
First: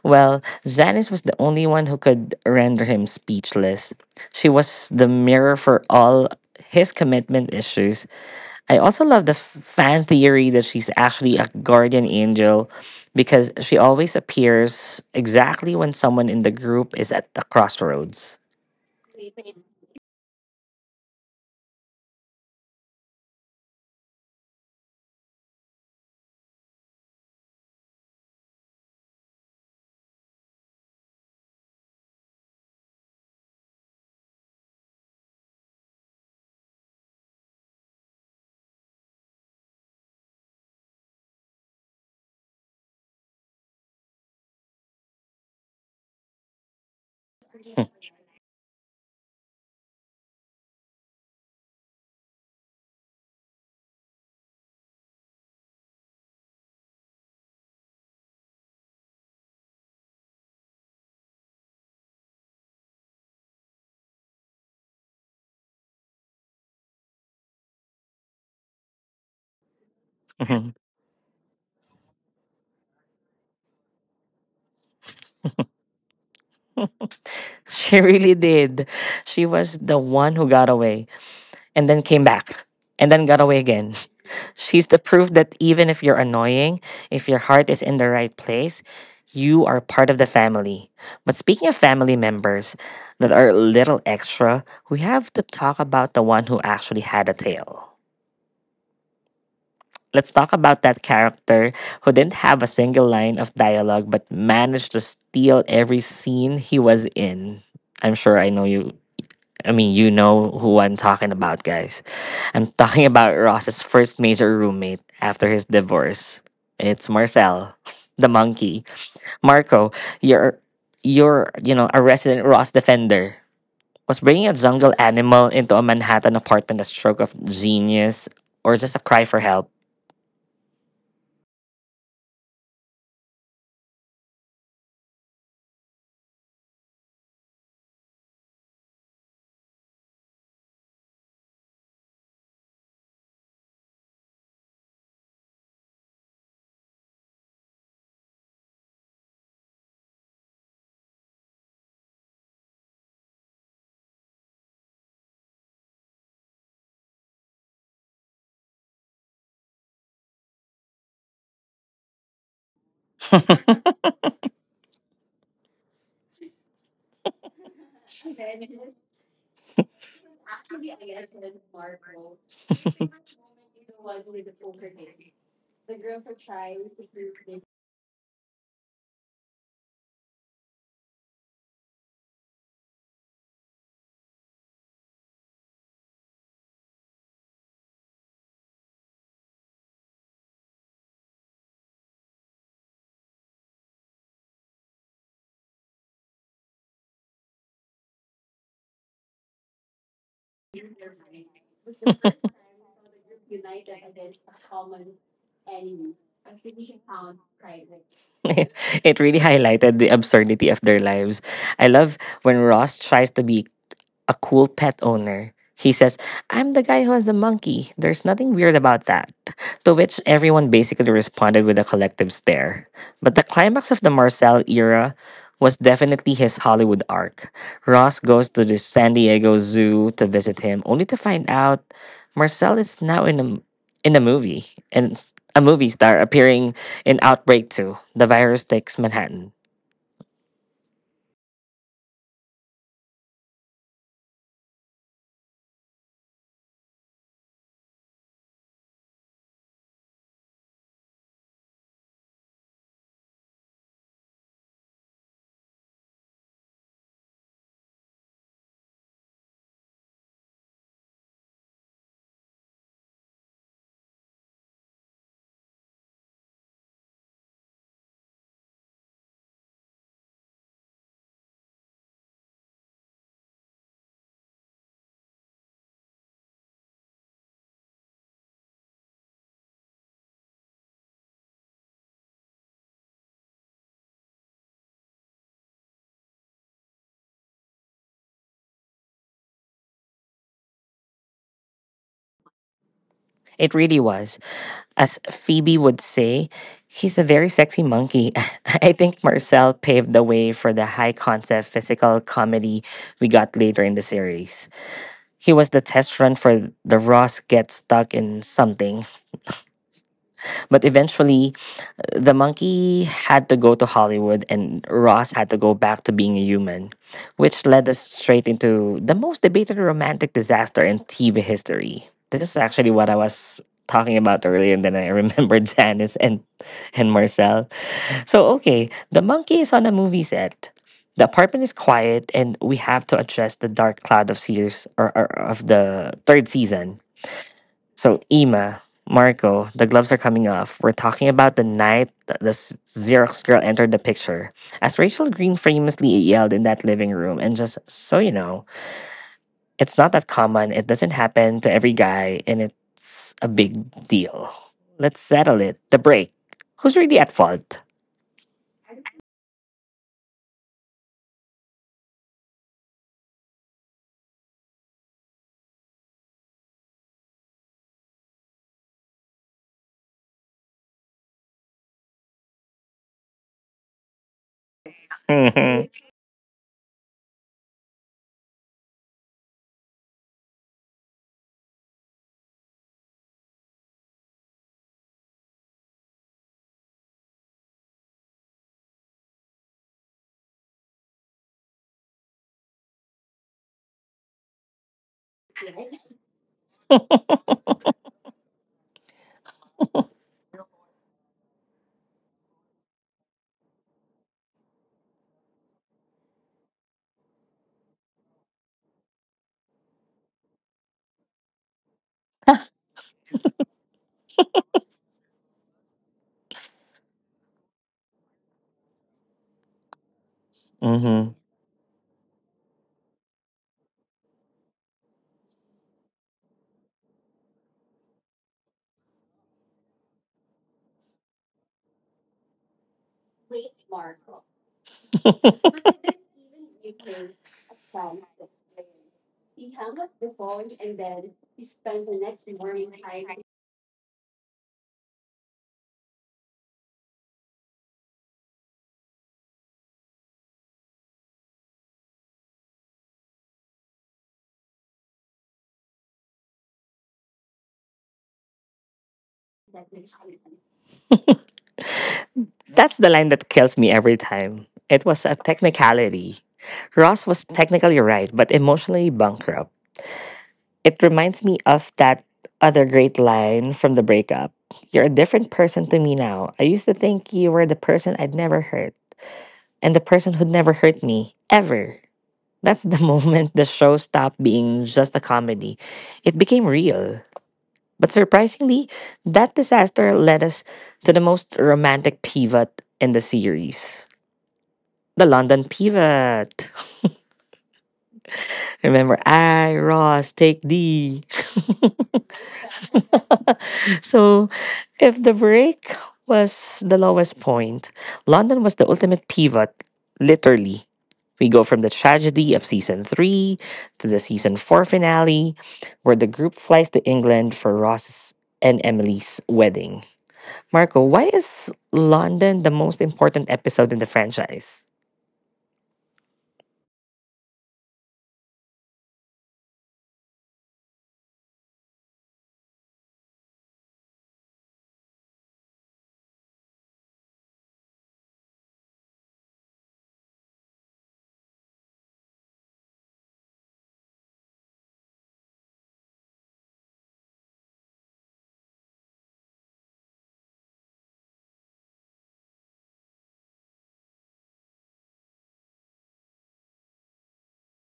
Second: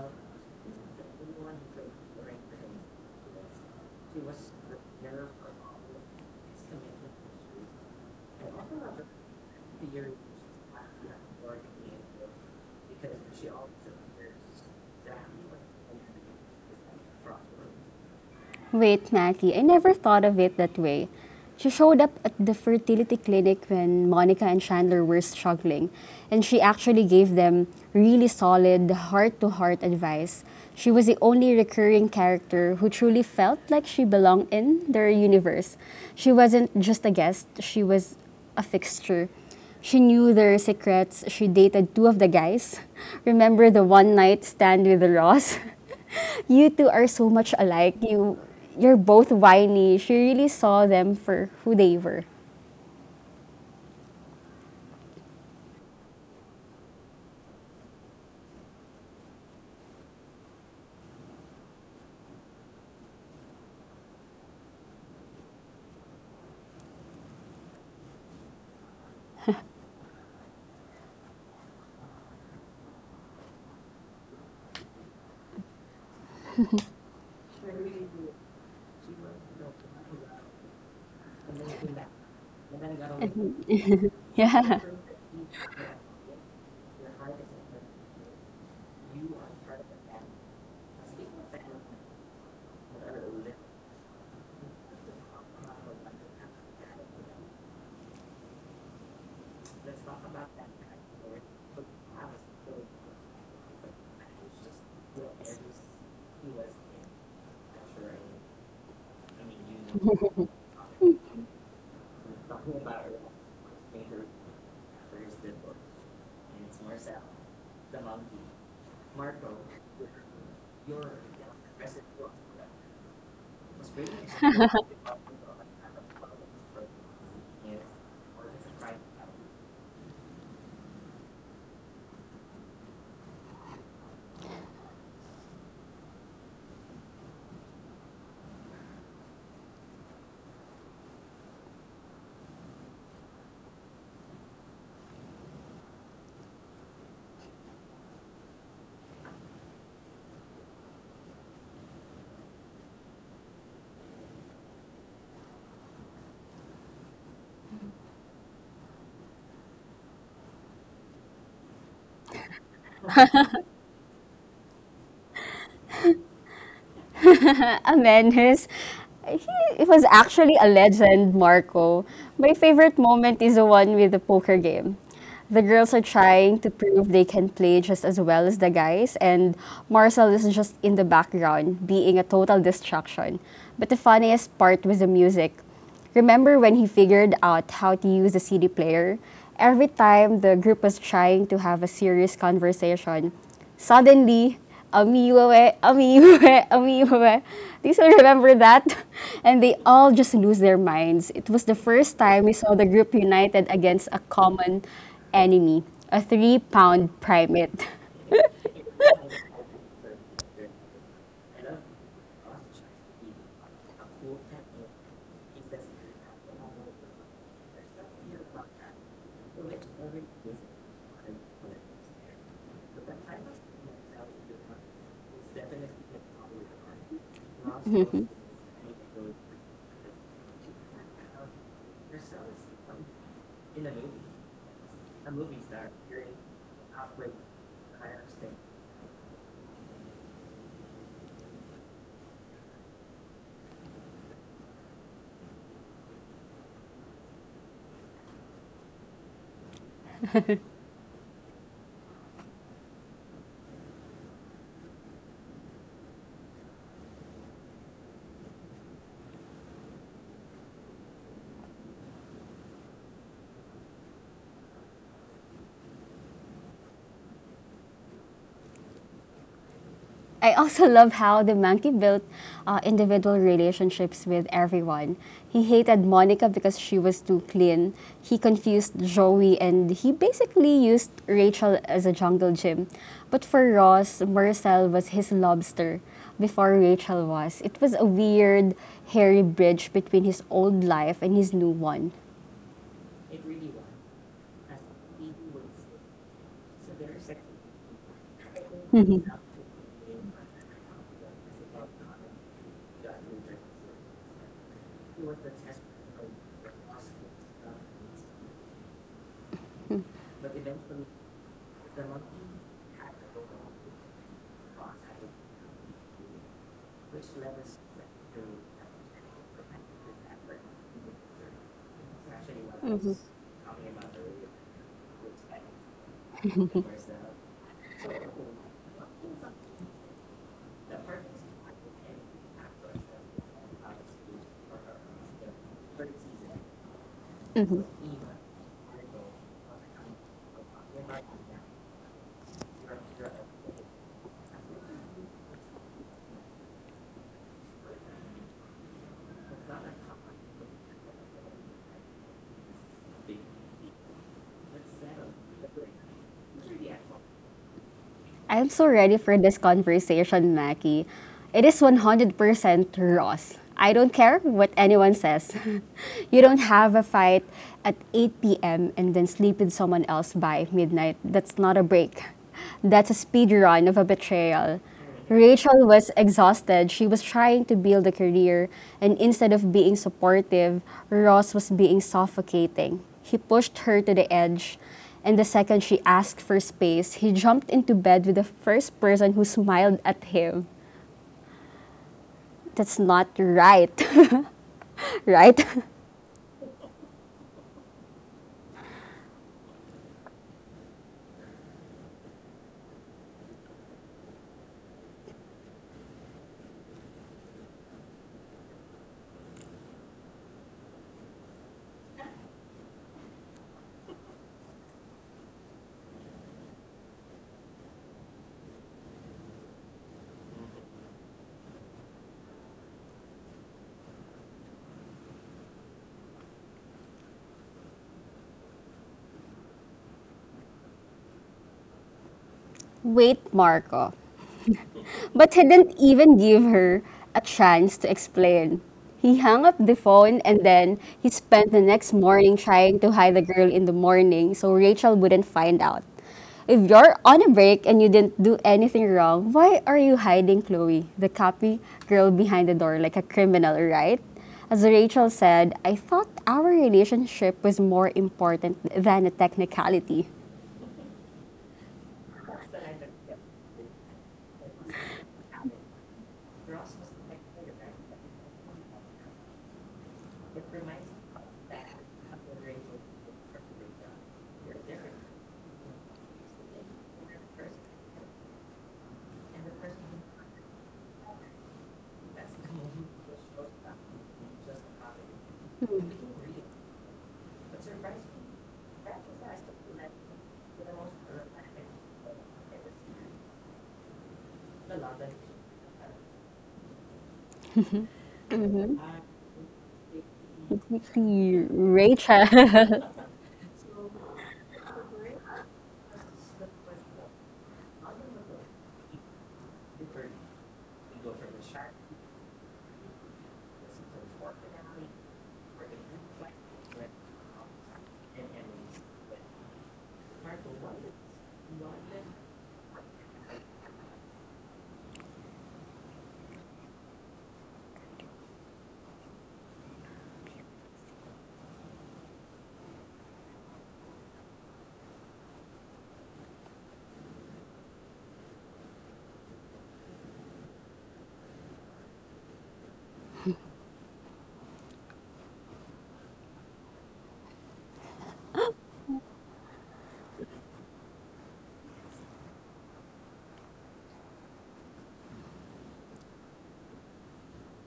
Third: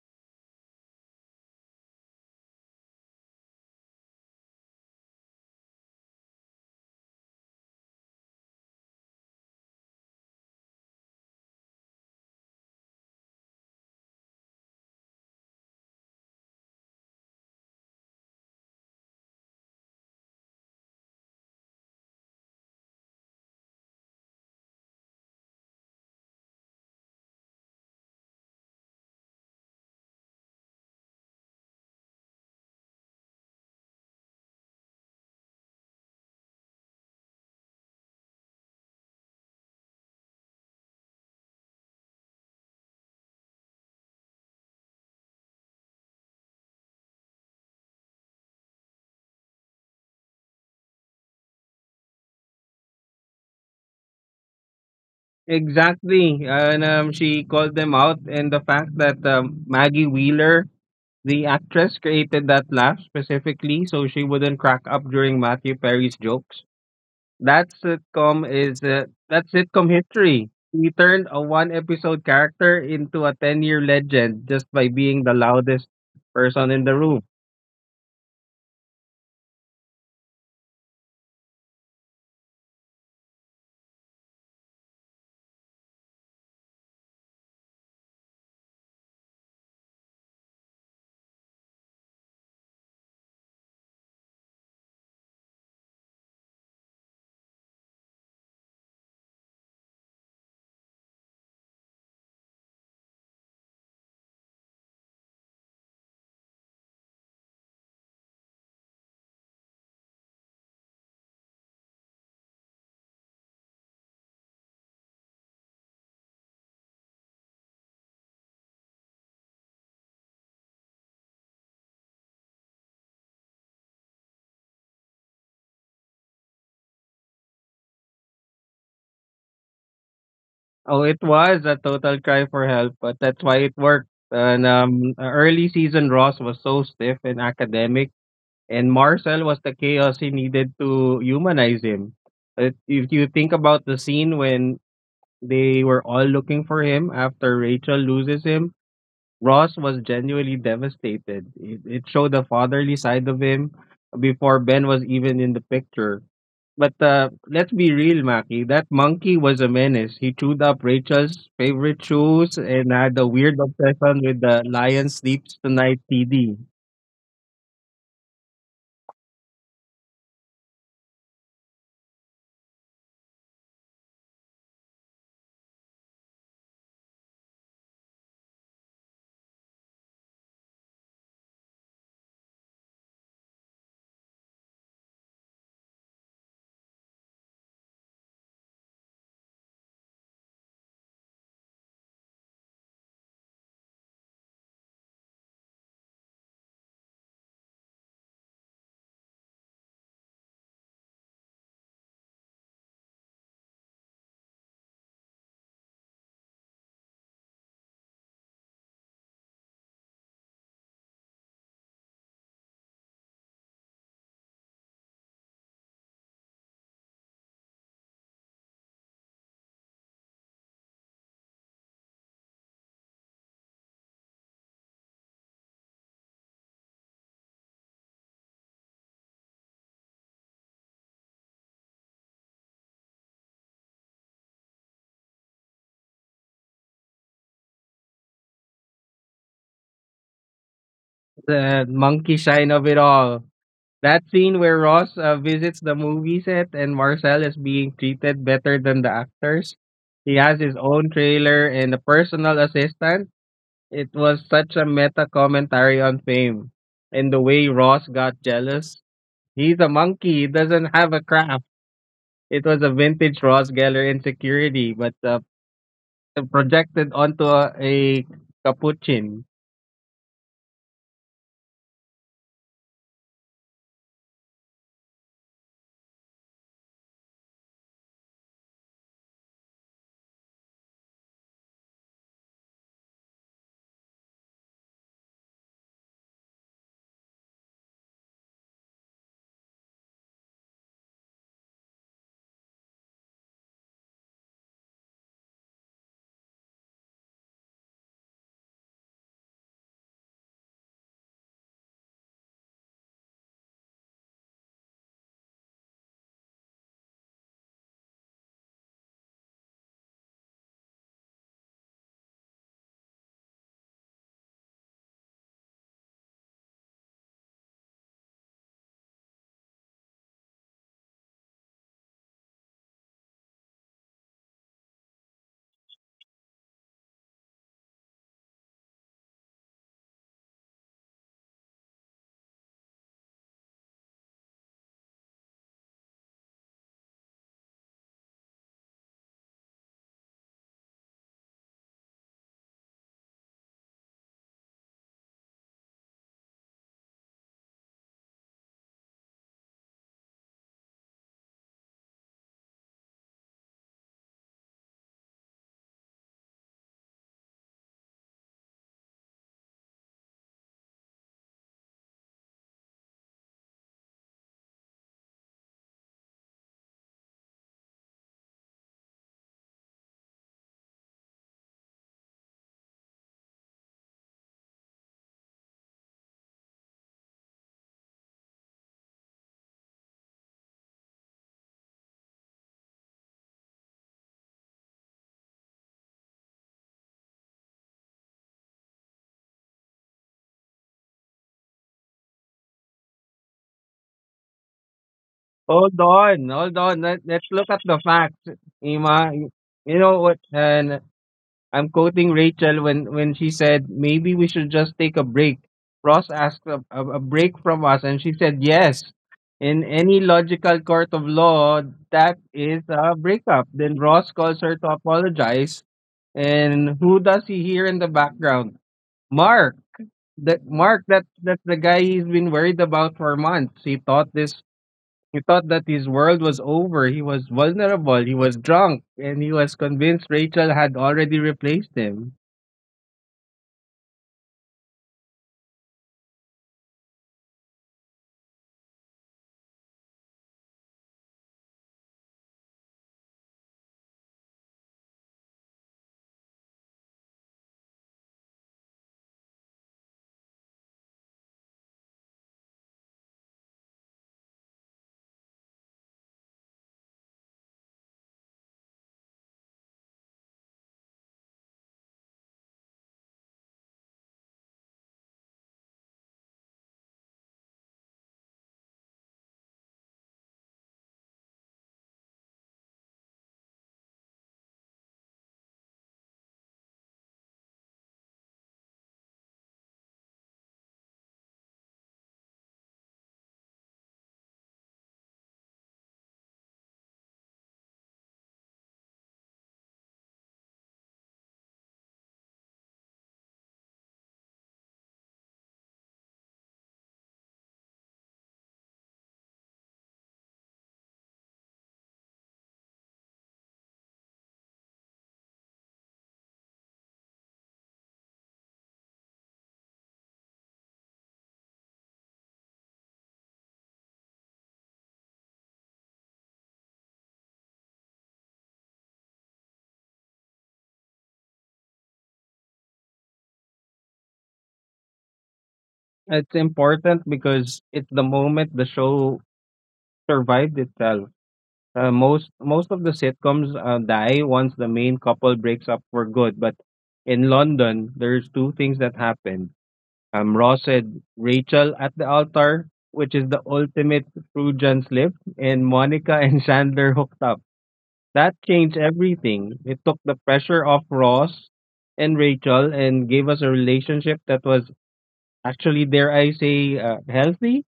Well, Janice was the only one who could render him speechless. She was the mirror for all his commitment issues. I also love the fan theory that she's actually a guardian angel because she always appears exactly when someone in the group is at the crossroads. Wait, Mackie, I never thought of it that way. She showed up at the fertility clinic when Monica and Chandler were struggling, and she actually gave them really solid, heart to heart advice. She was the only recurring character who truly felt like she belonged in their universe. She wasn't just a guest, she was a fixture. She knew their secrets. She dated two of the guys. Remember the one night stand with Ross? You two are so much alike. You're both whiny. She really saw them for who they were. Exactly. And she called them out. And the fact that Maggie Wheeler, the actress, created that laugh specifically so she wouldn't crack up during Matthew Perry's jokes. That sitcom is that sitcom history. Mhm. He turned a one episode character into a 10-year legend just by being the loudest person in the room. She really did. She was the one who got away and then came back and then got away again. Yeah. She's the proof that even if you're annoying, if your heart is in the right place, you are part of the family. But speaking of family members that are a little extra, we have to talk about the one who actually had a tail. Let's talk about that character who didn't have a single line of dialogue but managed to steal every scene he was in. I'm sure I know you. I mean, you know who I'm talking about, guys. I'm talking about Ross's first major roommate after his divorce. It's Marcel, the monkey. Marco, you're, you know, a resident Ross defender. Was bringing a jungle animal into a Manhattan apartment a stroke of genius or just a cry for help? Oh, it was a total cry for help, but that's why it worked. And early season Ross was so stiff and academic, and Marcel was the chaos he needed to humanize him. If you think about the scene when they were all looking for him after Rachel loses him, Ross was genuinely devastated. It showed the fatherly side of him before Ben was even in the picture. But let's be real, Maki. That monkey was a menace. He chewed up Rachel's favorite shoes and had a weird obsession with the Lion Sleeps Tonight CD. Amenes, he was actually a legend, Marco. My favorite moment is the one with the poker game. The girls are trying to prove they can play just as well as the guys, and Marcel is just in the background, being a total distraction. But the funniest part was the music. Remember when he figured out how to use the CD player? Every time the group was trying to have a serious conversation, suddenly, amiwe, amiwe, amiwe. Do you still remember that? And they all just lose their minds. It was the first time we saw the group united against a common enemy, a 3-pound primate. It really highlighted the absurdity of their lives. I love when Ross tries to be a cool pet owner. He says, "I'm the guy who has the monkey. There's nothing weird about that." To which everyone basically responded with a collective stare. But the climax of the Marcel era was definitely his Hollywood arc. Ross goes to the San Diego Zoo to visit him, only to find out Marcel is now in in a movie, and it's a movie star appearing in Outbreak 2: The Virus Takes Manhattan. The monkey shine of it all. That scene where Ross visits the movie set and Marcel is being treated better than the actors. He has his own trailer and a personal assistant. It was such a meta commentary on fame and the way Ross got jealous. He's a monkey, he doesn't have a craft. It was a vintage Ross Geller insecurity, but projected onto a capuchin. I also love how the monkey built individual relationships with everyone. He hated Monica because she was too clean. He confused Joey and he basically used Rachel as a jungle gym. But for Ross, Marcel was his lobster before Rachel was. It was a weird, hairy bridge between his old life and his new one. It really was. As Phoebe would say, he's a very sexy monkey. I think Marcel paved the way for the high concept physical comedy we got later in the series. He was the test run for the Ross gets stuck in something, but eventually the monkey had to go to Hollywood and Ross had to go back to being a human, which led us straight into the most debated romantic disaster in TV history. This is actually what I was talking about earlier, and then I remembered Janice and Marcel. So, okay, the monkey is on a movie set. The apartment is quiet, and we have to address the dark cloud of series or of the third season. So, Ima, Marco, the gloves are coming off. We're talking about the night that the Xerox girl entered the picture. As Rachel Green famously yelled in that living room, "And just so you know, it's not that common, it doesn't happen to every guy, and it's a big deal." Let's settle it. The break. Who's really at fault? I'm so ready for this conversation, Mackie. It is 100% Ross. I don't care what anyone says. You don't have a fight at 8 p.m. and then sleep with someone else by midnight. That's not a break. That's a speed run of a betrayal. Rachel Hmm. was exhausted. She was trying to build a career, and instead of being supportive, Ross was being suffocating. He pushed her to the edge, and the second she asked for space, he jumped into bed with the first person who smiled at him. That's not right. Right? Hold on, hold on. Let's look at the facts, Ima. You know what? And. I'm quoting Rachel when she said maybe we should just take a break. Ross asked a break from us, and she said yes. In any logical court of law, that is a breakup. Then Ross calls her to apologize, and who does he hear in the background? Mark. That Mark, Hmm. that's the guy he's been worried about for months. He thought this. He thought that his world was over. He was vulnerable. He was drunk, and he was convinced Rachel had already replaced him. Wait, Marco. But he didn't even give her a chance to explain. He hung up the phone and then he spent the next morning trying to hide the girl in the morning so Rachel wouldn't find out. If you're on a break and you didn't do anything wrong, why are you hiding Chloe, the copy girl behind the door, like a criminal, right? As Rachel said, I thought our relationship was more important than a technicality. That's the line that kills me every time. It was a technicality. Ross was technically right, but emotionally bankrupt. It reminds me of that other great line from the breakup. "You're a different person to me now. I used to think you were the person I'd never hurt and the person who'd never hurt me, ever." That's the moment the show stopped being just a comedy. It became real. But surprisingly, that disaster led us to the most romantic pivot in the series, the London pivot. Mhm. Remember, "I, Ross, take D." Completely Rachel. So, if the break was the lowest point, London was the ultimate pivot, literally. We go from the tragedy of season three to the season four finale, where the group flies to England for Ross's and Emily's wedding. Marco, why is London the most important episode in the franchise? It's important because it's the moment the show survived itself. Most of the sitcoms die once the main couple breaks up for good. But in London, there's two things that happened. Ross said Rachel at the altar, which is the ultimate Freudian slip, and Monica and Chandler hooked up. That changed everything. It took the pressure off Ross and Rachel and gave us a relationship that was actually, dare I say, healthy.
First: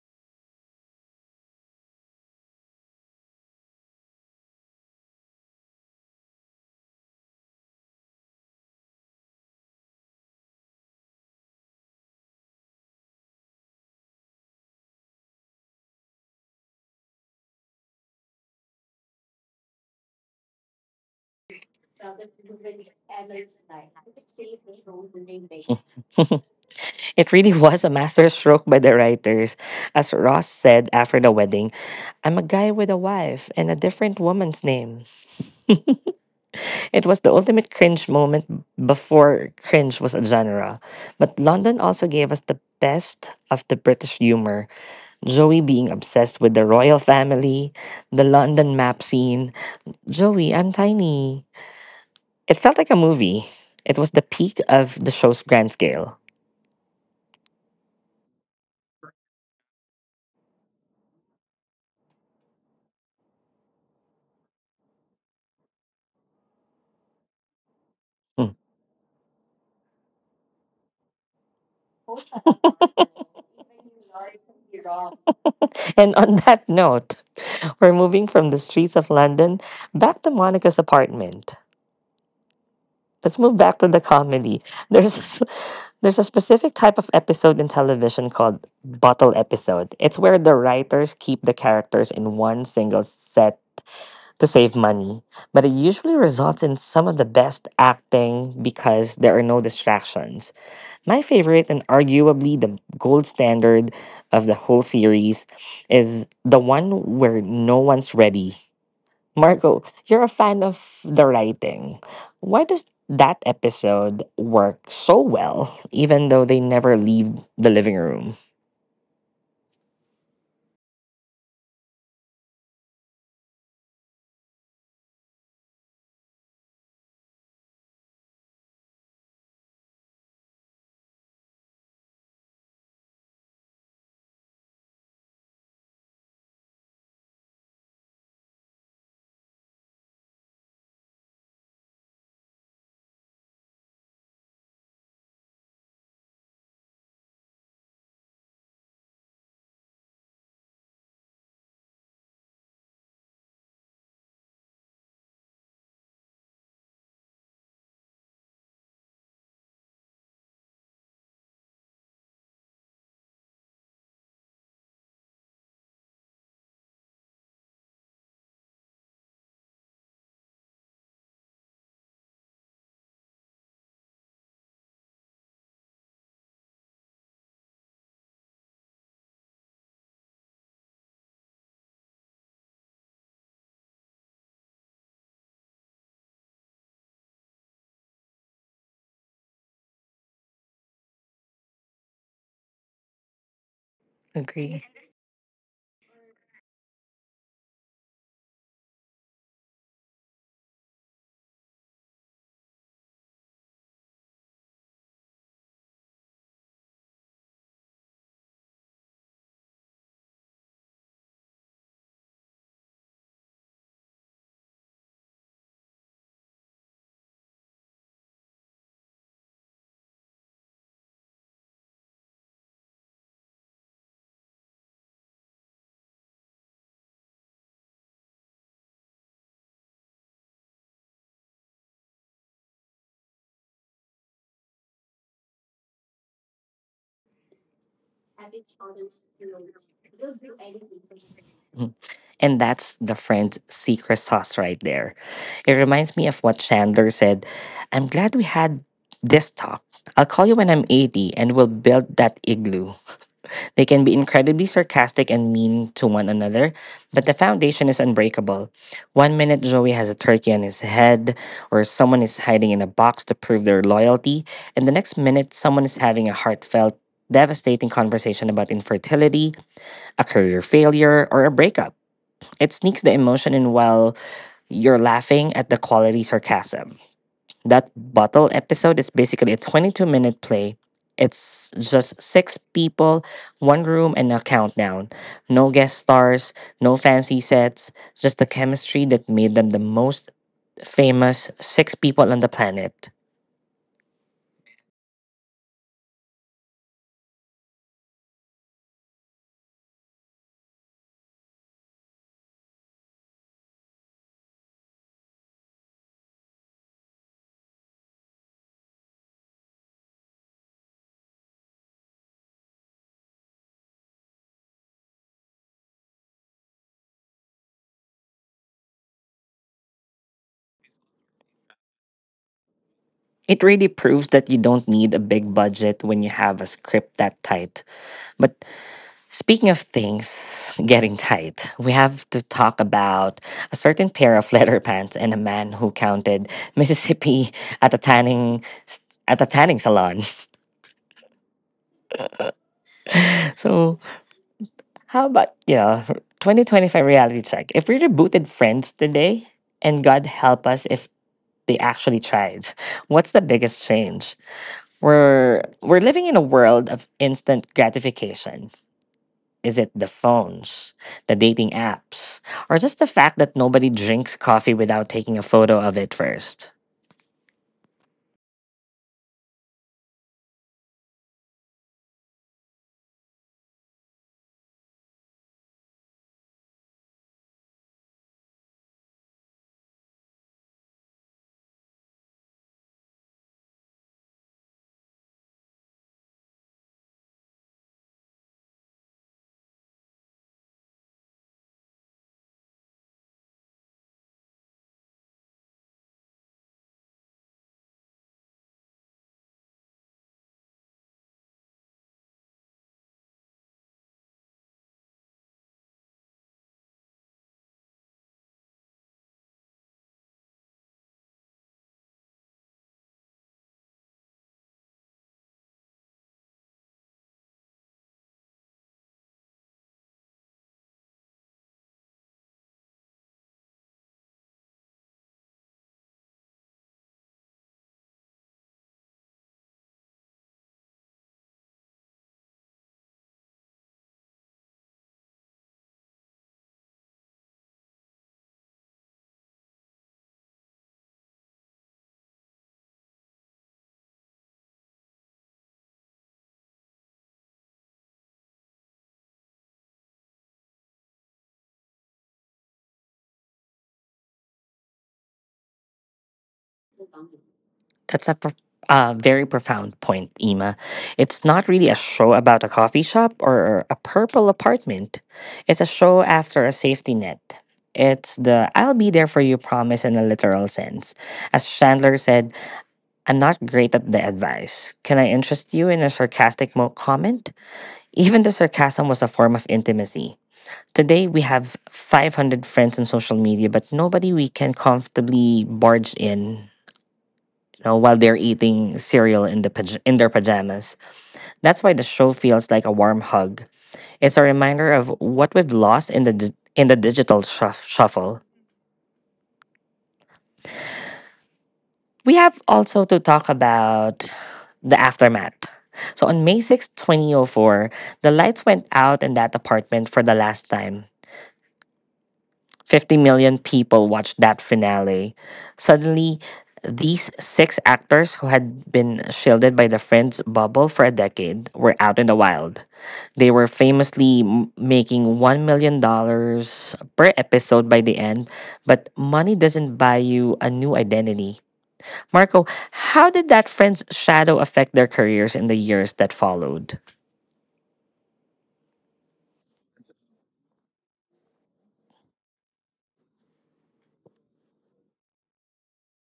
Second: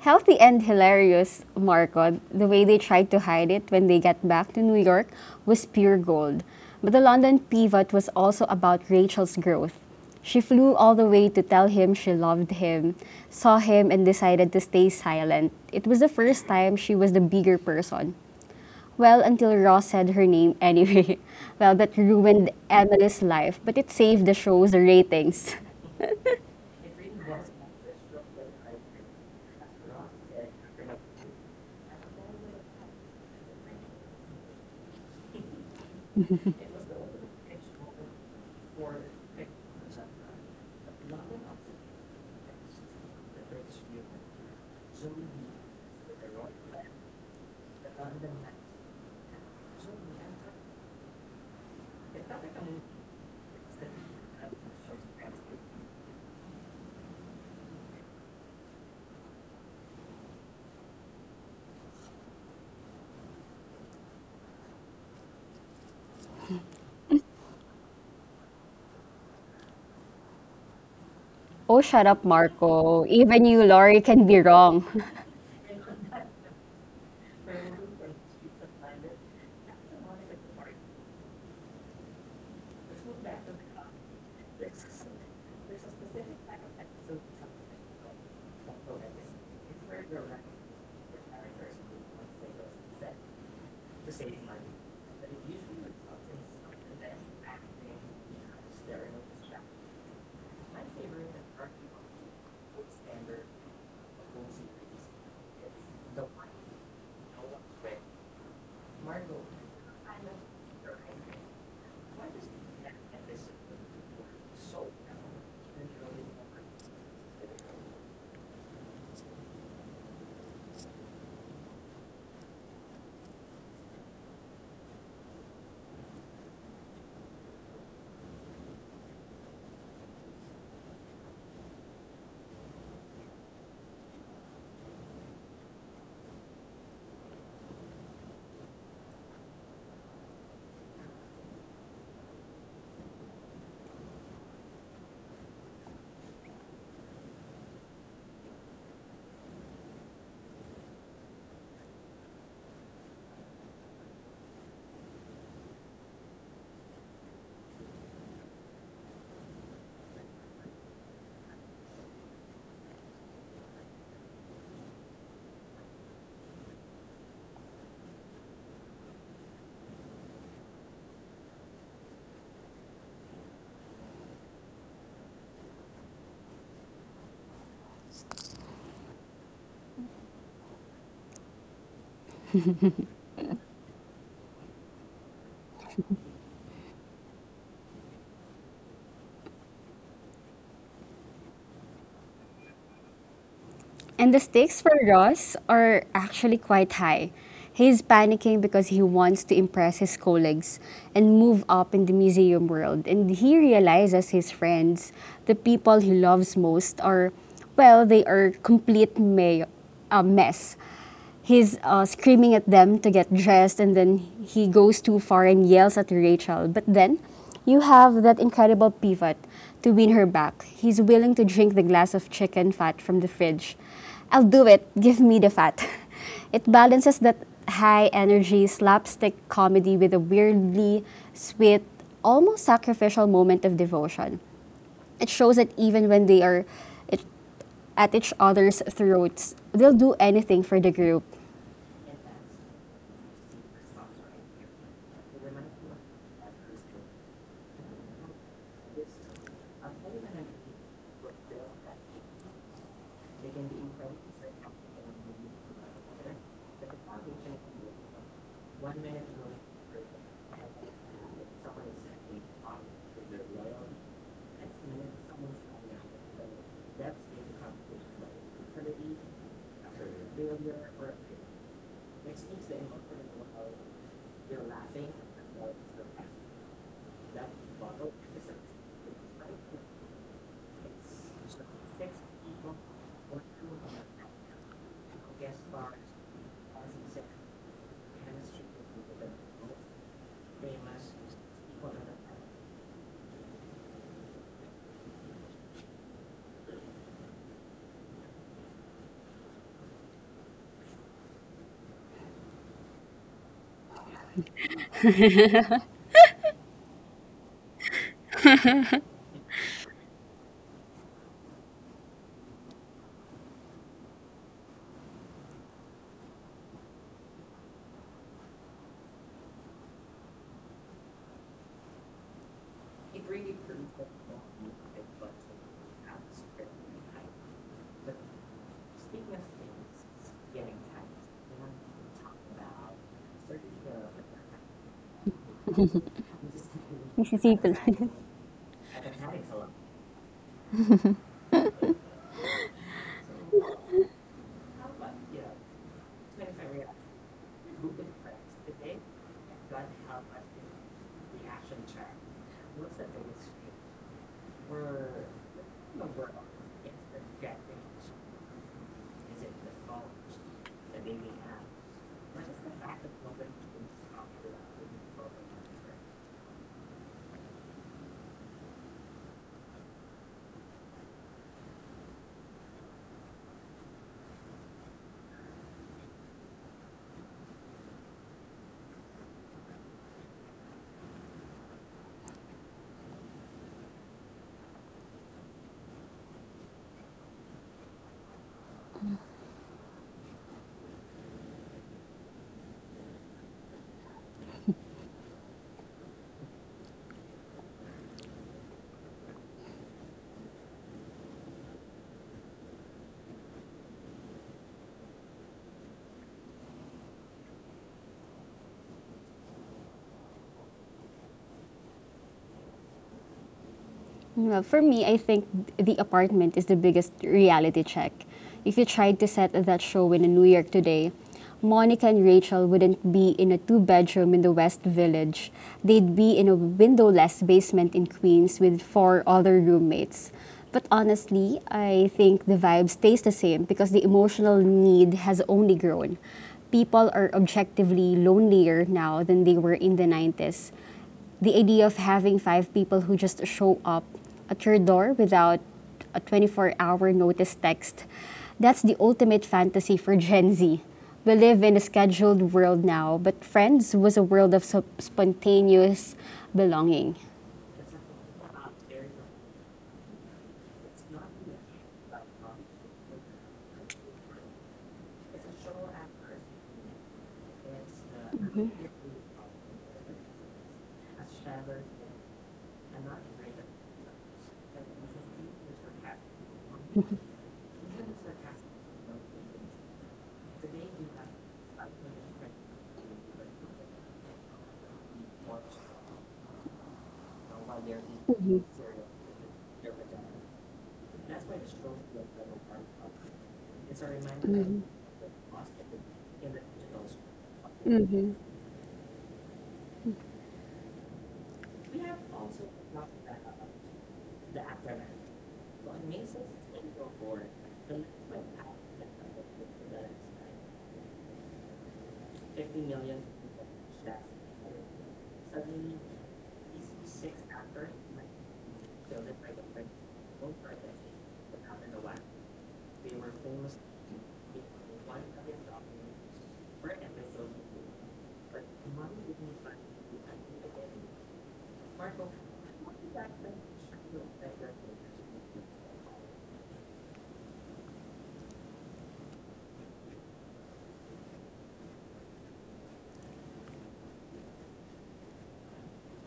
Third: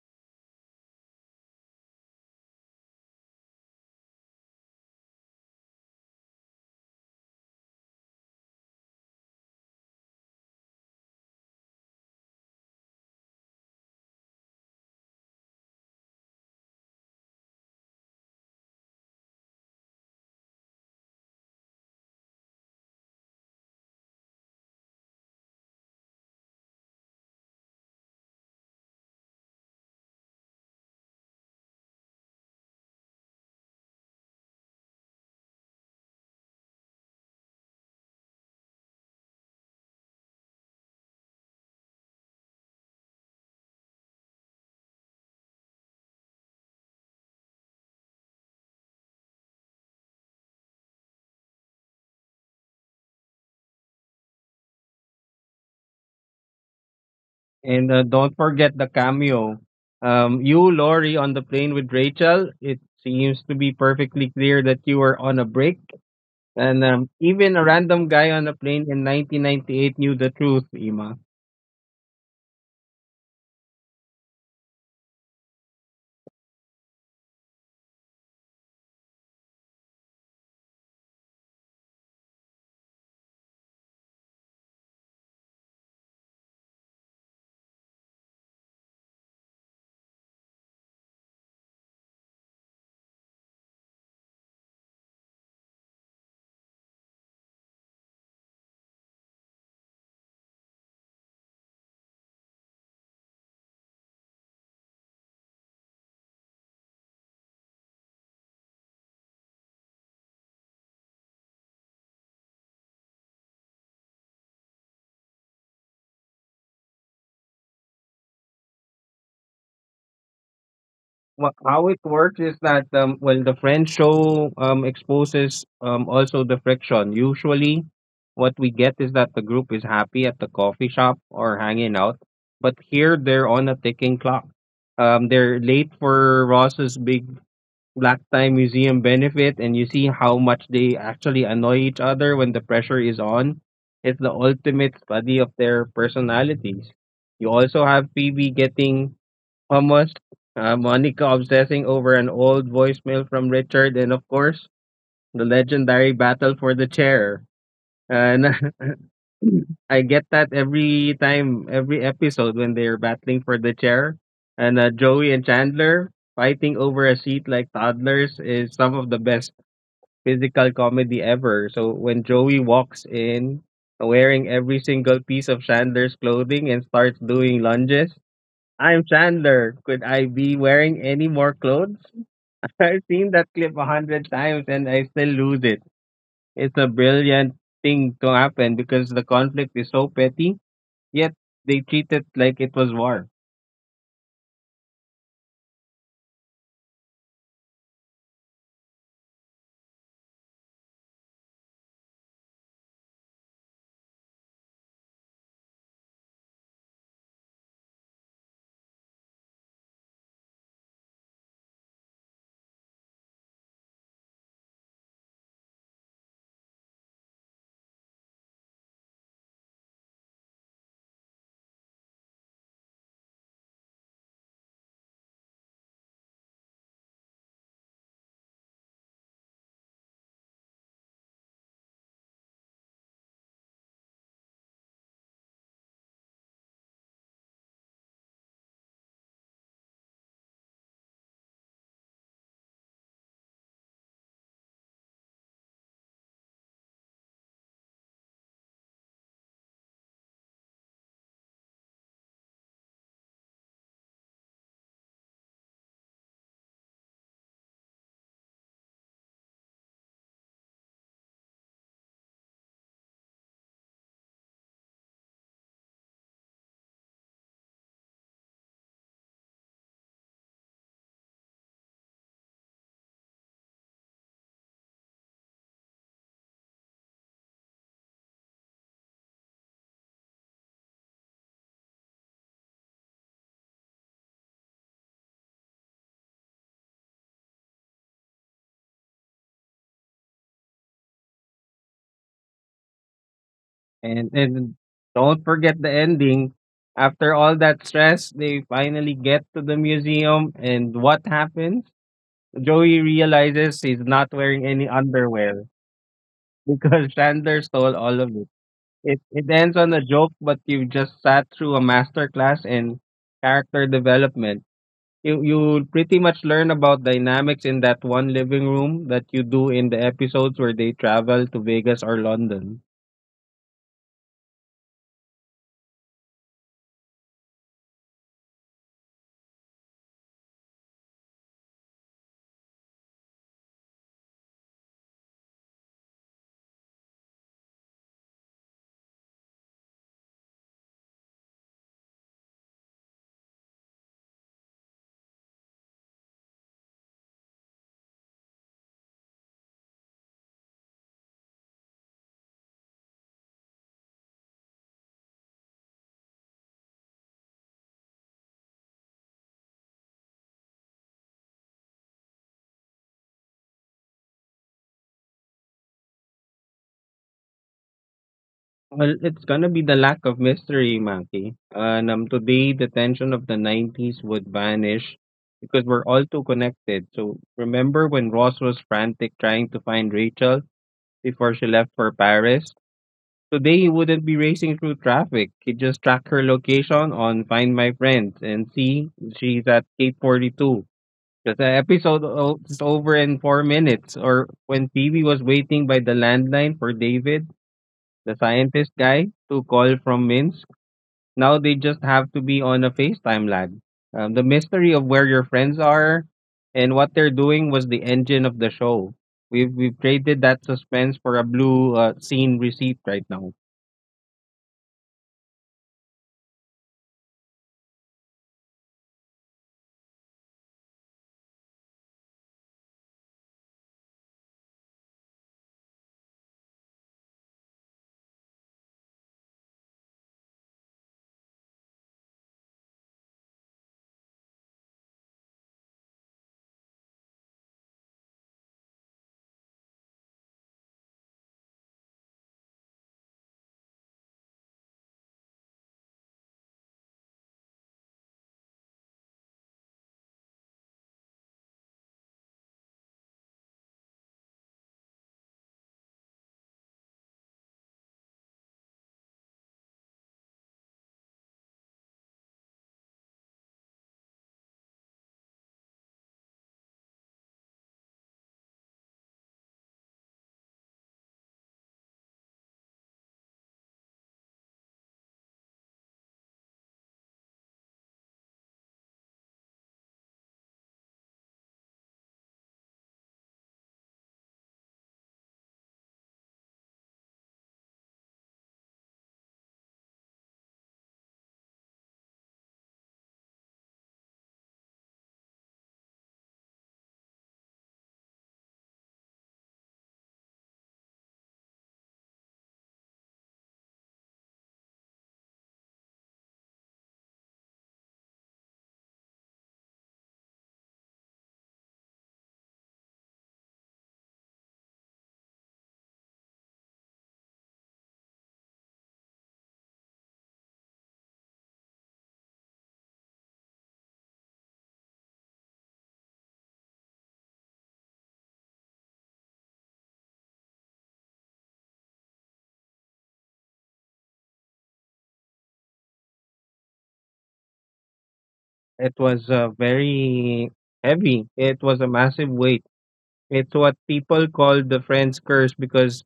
Healthy and hilarious, Marco. The way they tried to hide it when they got back to New York was pure gold. But the London pivot was also about Rachel's growth. She flew all the way to tell him she loved him, saw him, and decided to stay silent. It was the first time she was the bigger person. Well, until Ross said her name anyway. Well, that ruined Emily's life, but it saved the show's ratings. It really was a masterstroke by the writers. As Ross said after the wedding, "I'm a guy with a wife and a different woman's name." It was the ultimate cringe moment before cringe was a genre. But London also gave us the best of the British humor. Joey being obsessed with the royal family, the London map scene. "Joey, I'm tiny." It felt like a movie. It was the peak of the show's grand scale. And don't forget the cameo. You, Lori, on the plane with Rachel. It seems to be perfectly clear that you were on a break. And even a random guy on Hmm. a plane in 1998 knew the truth, Ima. Oh, shut up, Marco. Even you, Laurie, can be wrong. And on that note, we're moving from the streets of London back to Monica's apartment. Let's move back to the comedy. There's there's a specific type of episode in television called bottle episode. It's where the writers keep the characters in one single set to save money, but it usually results in some of the best acting because there are no distractions. My favorite and arguably the gold standard of the whole series is the one where no one's ready. Marco, you're a fan of the writing. Why does that episode work so well, even though they never leave the living room? How it works is that, well, the French show exposes also the friction. Usually, what we get is that the group is happy at the coffee shop or hanging out, but here they're on a ticking clock. Um, they're late for Ross's big Black Tie Museum benefit and you see how much they actually annoy each other when the pressure is on. It's the ultimate study of their personalities. You also have Phoebe getting hummus, Monica obsessing over an old voicemail from Richard, and of course, the legendary battle for the chair. And I get that every time, every episode when they're battling for the chair, and Joey and Chandler fighting over a seat like toddlers is some of the best physical comedy ever. So when Joey walks in wearing every single piece of Chandler's clothing and starts doing lunges, I'm Chandler. Could I be wearing any more clothes? I've seen that clip 100 times and I still lose it. It's a brilliant thing to happen because the conflict is so petty, yet they treat it like it was war. And the stakes Agree. for Ross are actually quite high. He's panicking because he wants to impress his colleagues and move up in the museum world. And he realizes his friends, the people he loves most, are, well, they are complete a mess. He's screaming at them to get dressed and then he goes too far and yells at Rachel. But then you have that incredible pivot to win her back. He's willing to drink the glass of chicken fat from the fridge. I'll do it. Give me the fat. It balances that high energy slapstick comedy with a weirdly sweet, almost sacrificial moment of devotion. It shows that even when they are it, at each other's throats, they'll do anything for the group. Mm. And that's the friend's secret sauce right there. It reminds me of what Chandler said. "I'm glad we had this talk. I'll call you when I'm 80 and we'll build that igloo." They can be incredibly sarcastic and mean to one another, but the foundation is unbreakable. One minute Joey has a turkey on his head, or someone is hiding in a box to prove their loyalty, and the next minute someone is having a heartfelt, devastating conversation about infertility, a career failure, or a breakup. It sneaks the emotion in while you're laughing at the quality sarcasm. That bottle episode is basically a 22-minute play. It's just six people, one room, and a countdown. No guest stars, no fancy sets, just the chemistry that made them the most famous six people on the planet. And don't forget the ending. After all that stress, they finally get to the museum and what happens? Joey realizes he's not wearing any underwear because Chandler stole all of it. It ends on a joke, but you just sat through a master class in character development. You pretty much learn about dynamics in that one living room that you do in the episodes where they travel to Vegas or London. It really proves that you don't need a big budget when you have a script that tight. But speaking of things getting tight, we have to talk about a certain pair of leather pants and a man who counted Mississippi at a tanning salon. So, how about, you know, 2025 reality check? If we rebooted Friends today, and God help us if they actually tried, what's the biggest change? We're living in a world of instant gratification. Is it the phones, the dating apps, or just the fact that nobody drinks coffee without taking a photo of it first? Well, it's gonna be the lack of mystery, Maki. And today, the tension of the 90s would vanish because we're all too connected. So remember when Ross was frantic trying to find Rachel before she left for Paris? Today, he wouldn't be racing through traffic. He'd just track her location on Find My Friends and see she's at 842. Because the is over in 4 minutes. Or when Phoebe was waiting by the landline for David, the scientist guy to call from Minsk. Now they just have to be on a FaceTime lag. The mystery of where your friends are and what they're doing was the engine of the show. We've traded that suspense for a blue scene receipt right now. Well, for me, I think The Apartment is the biggest reality check. If you tried to set that show in New York today, Monica and Rachel wouldn't be in a two bedroom in the West Village. They'd be in a windowless basement in Queens with four other roommates. But honestly, I think the vibe stays the same because the emotional need has only grown. People are objectively lonelier now than they were in the 90s. The idea of having five people who just show up at your door without a 24-hour notice text, that's the ultimate fantasy for Gen Z. We live in a scheduled world now, but Friends was a world of spontaneous belonging. That's a very profound point, Ima. It's not really a show about a coffee shop or a purple apartment. It's a show after a safety net. It's the I'll be there for you promise in a literal sense. As Chandler said, "I'm not great at the advice. Can I interest you in a sarcastic comment?" Even the sarcasm was a form of intimacy. Today, we have 500 friends on social media, but nobody we can comfortably barge in, you know, while they're eating cereal in, the paj- in their pajamas. That's why the That's stroke why the of the show federal feels part like a of warm it. hug. It's a It's reminder, a mm-hmm, reminder of of the what cost we've of lost in the, the di- in the digital. digital Mm-hmm. shuffle. We have also to talk about the aftermath. So on May 6, 2004, the lights went out in that apartment for the last time. 50 million people watched that finale. Suddenly, these six actors who had been shielded by the Friends bubble for a decade were out in the wild. They were famously making $1 million dollars per episode by the end, but money doesn't buy you a new identity. Marco, how did that Friends shadow affect their careers in the years that followed? It was very heavy. It was a massive weight. It's what people call the Friends curse because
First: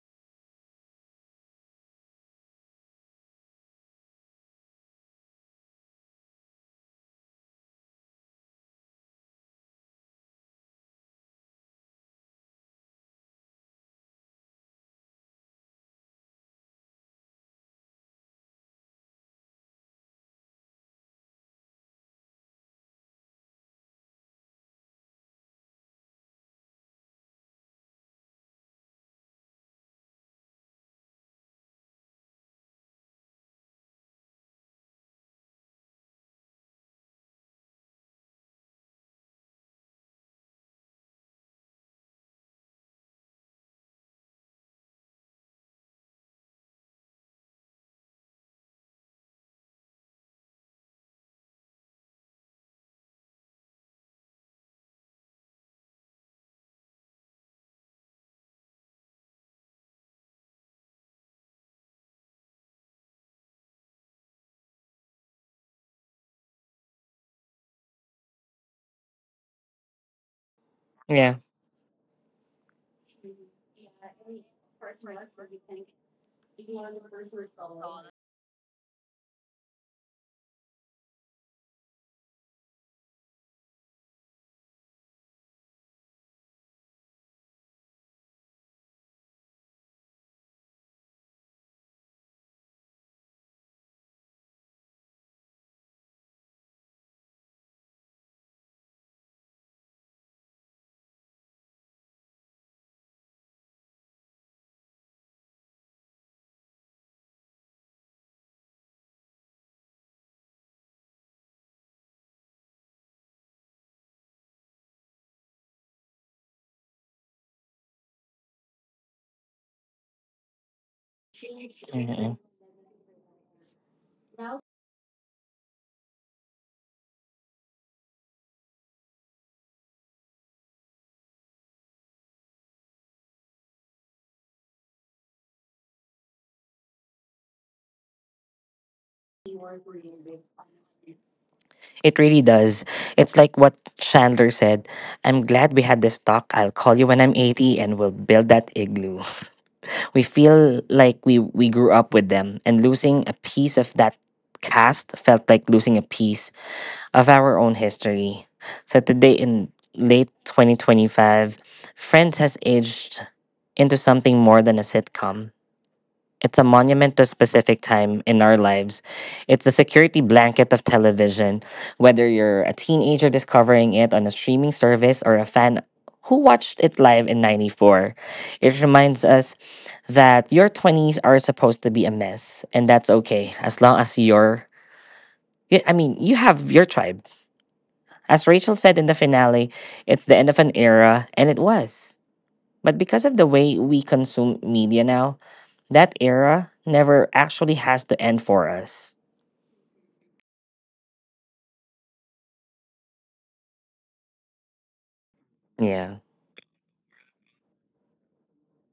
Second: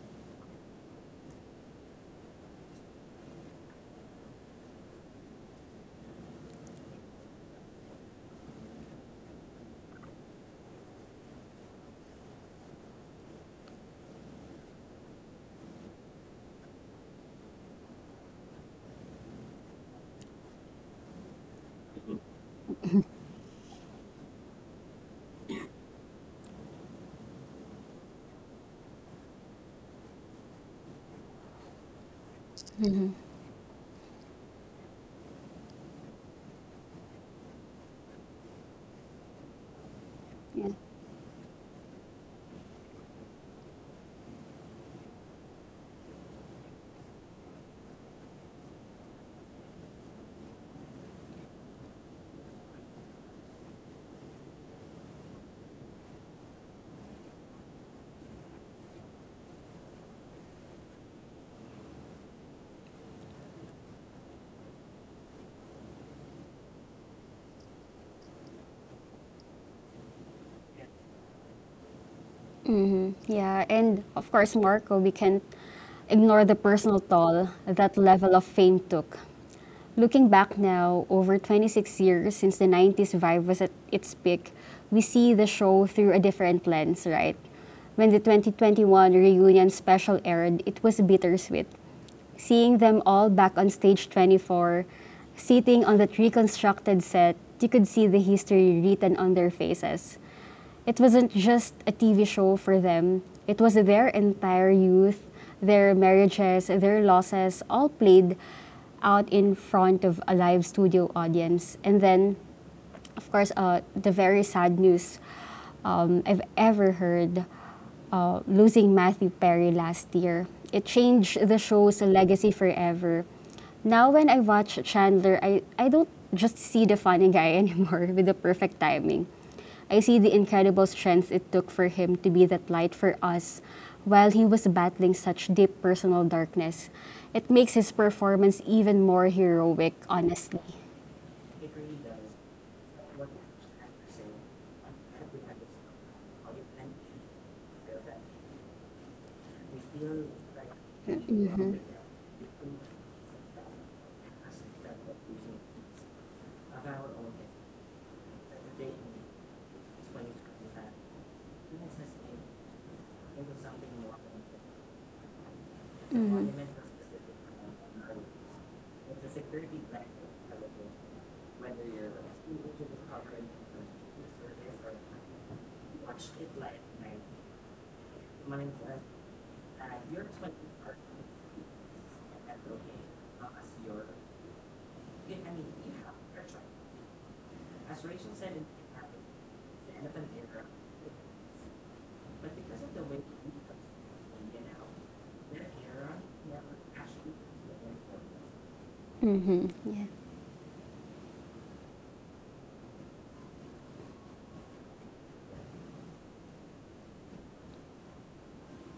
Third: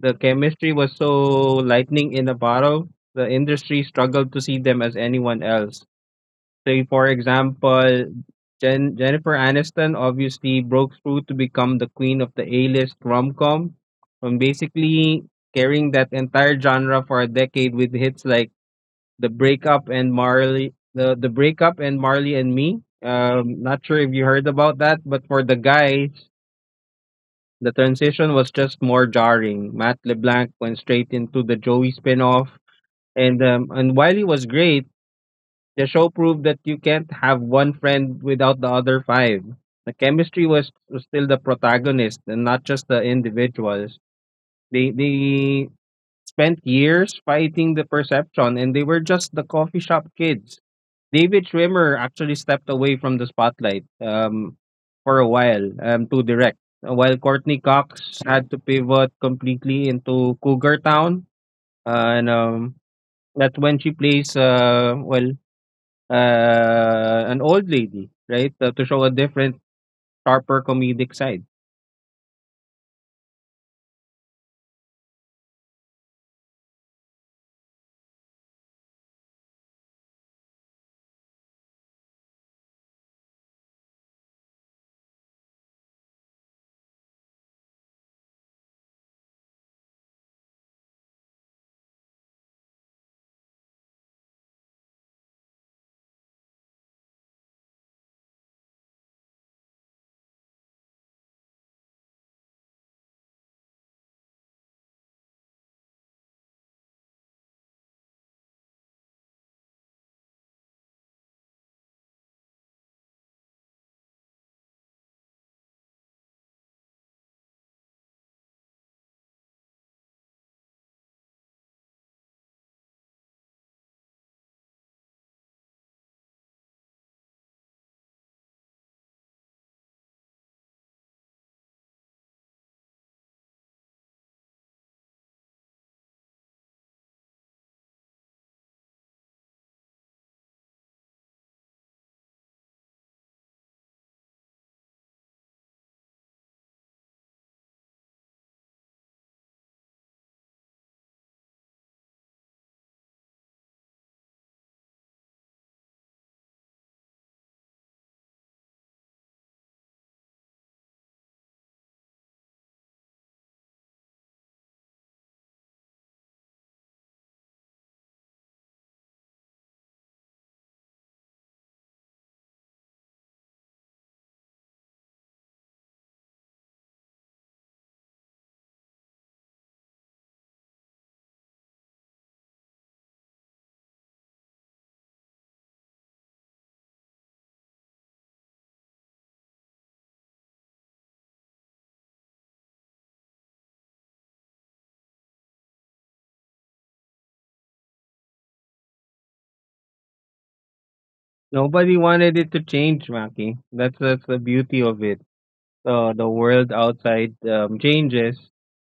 the chemistry was so lightning in a bottle. The industry struggled to see them as anyone else. Say for example, Jennifer Aniston obviously broke through to become the queen of the A-list rom-com, from basically carrying that entire genre for a decade with hits like the Breakup and Marley and Me. Not sure if you heard about that, but for the guys the transition was just more jarring. Matt LeBlanc went straight into the Joey spin-off, Mm-hmm. And while he was great, the show proved that you can't have one friend without the other 5. The chemistry was, Yeah. was still the protagonist and not just the individuals. They spent years fighting the perception and they were just the coffee shop kids. David Schwimmer actually stepped away from the spotlight for a while, to direct. While Courtney Cox had to pivot completely into Cougar Town. And That's when she plays, well, an old lady, right? To show a different, sharper comedic Yeah. side. Yeah, and of course, Marco, we can't ignore the personal toll that level of fame took. Looking back now, over 26 years since the 90s vibe was at its peak, we see the show through a different lens, right? When the 2021 reunion special aired, it was bittersweet seeing them all back on stage 24, sitting on that reconstructed set, you could see the history written on their faces. It wasn't just a TV show for them, it was their entire youth, their marriages, their losses, all played out in front of a live studio audience. And then of course, the very sad news I've ever heard, losing Matthew Perry last year. It changed the show's Mhm. legacy forever. Now, when I watch Chandler, I don't just see the funny guy anymore with the perfect timing. I see the incredible strength it took for him to be that light for us while he was battling such deep personal darkness. It makes his performance even more heroic, honestly. It really does. It's like what Chandler said. "I'm glad we had this talk. I'll call you when I'm 80 and we'll build that igloo." We feel like we grew up with them, and losing a piece of that cast felt like losing a piece of our own history. So today, in late 2025, Friends has aged into something more than a sitcom. It's a monument to a specific time in our lives. It's a security blanket of television, whether you're a teenager discovering it on a streaming service or a fan who watched it live in 94. It reminds us that your 20s are supposed to be a mess, and that's okay as long as you're. I mean, you have your tribe. As Rachel said in the finale, "It's the end of an era," and it was. But because of the way we consume media now, that era never actually has to end for us. Nobody wanted it to change, Maki. That's the beauty of it. Yeah, The world outside changes,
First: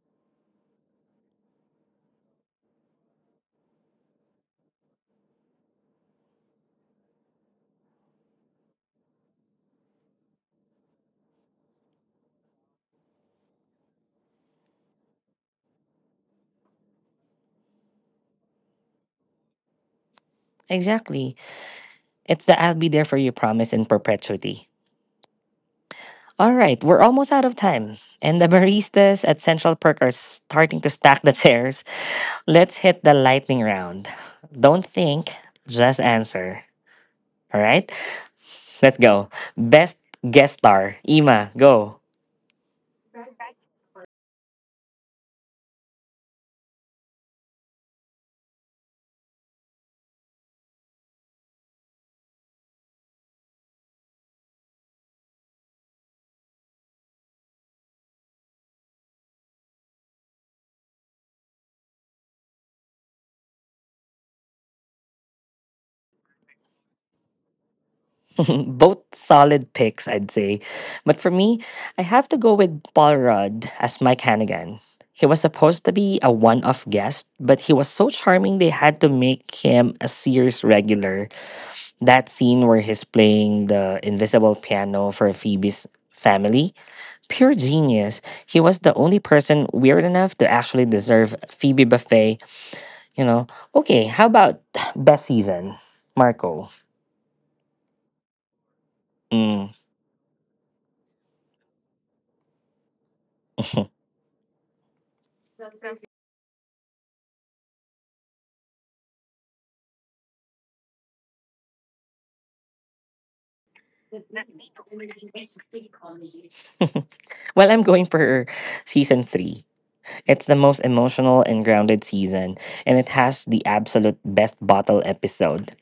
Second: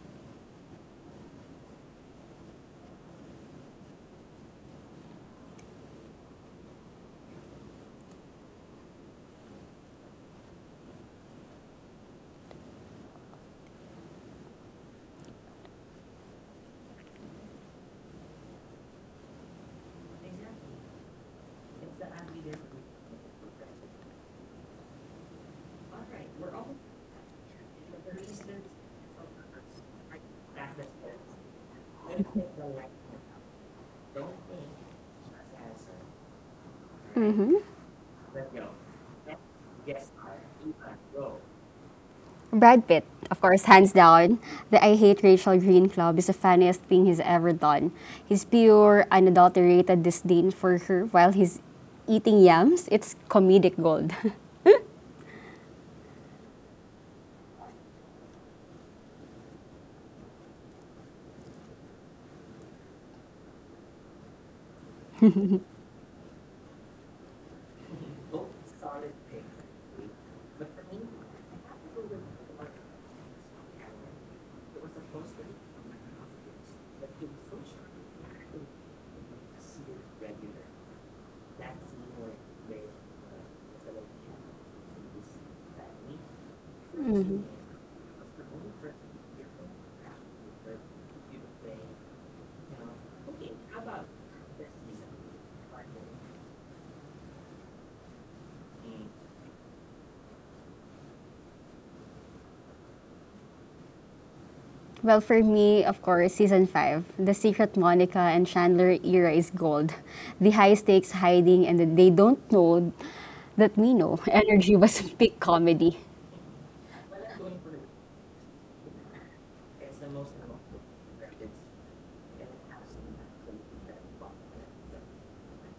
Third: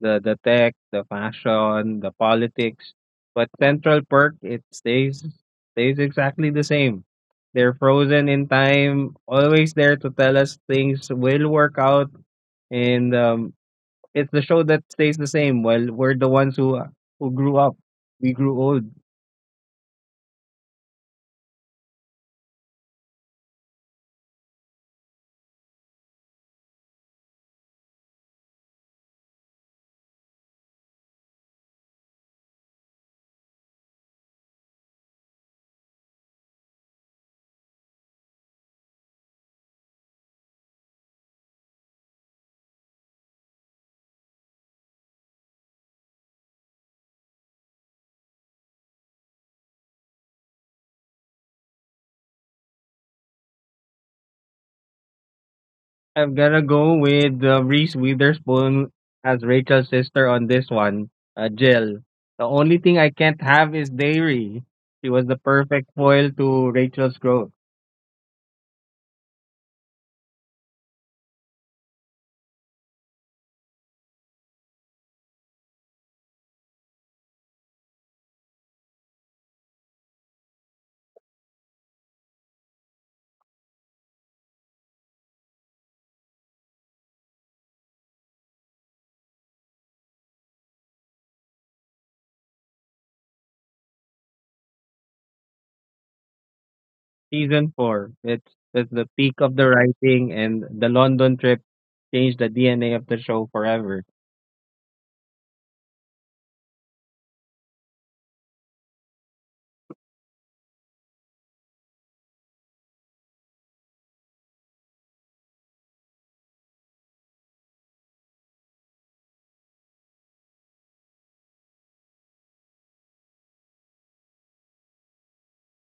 the tech, the fashion, the politics, but Central Perk it stays exactly the same. They're frozen in time, always there to tell us things will work out, and it's the show that stays the same. Well, we're the ones who grew up. We grew old. exactly. It's the I'll be there for you promise in perpetuity. All right, we're almost out of time. And the baristas at Central Perk are starting to stack the chairs. Let's hit the lightning round. Don't think, just answer. Mhm. All right, let's go. Best guest star, Ima, go. Brad Pitt, of course, hands down. The I Hate Rachel Green Club is the funniest thing he's ever done. His pure, unadulterated disdain for her while he's eating yams, it's comedic gold. I'm gonna go with Reese Witherspoon as Rachel's sister on this one. Jill. The only thing I can't have is dairy. She was the perfect foil to Rachel's growth. Both solid picks, I'd say. But for me, I have to go with Paul Rudd as Mike Hannigan. He was supposed to be a one off guest, but he was so charming they had to make him a series regular. That scene where he's playing the invisible piano for Phoebe's family, Mm-hmm. pure genius. He was the only person weird enough to actually deserve Phoebe Buffet. You know, okay, how about best season? Marco. Season 4. It's the peak of the Mm. writing, and the London trip changed the DNA of the show forever. Well, for me, of course, season five, the secret Monica and Chandler era is gold. The high stakes hiding and the they don't know that we know energy was peak comedy. Well, I'm going for season three. It's the most emotional and grounded season, and it has the absolute best bottle episode.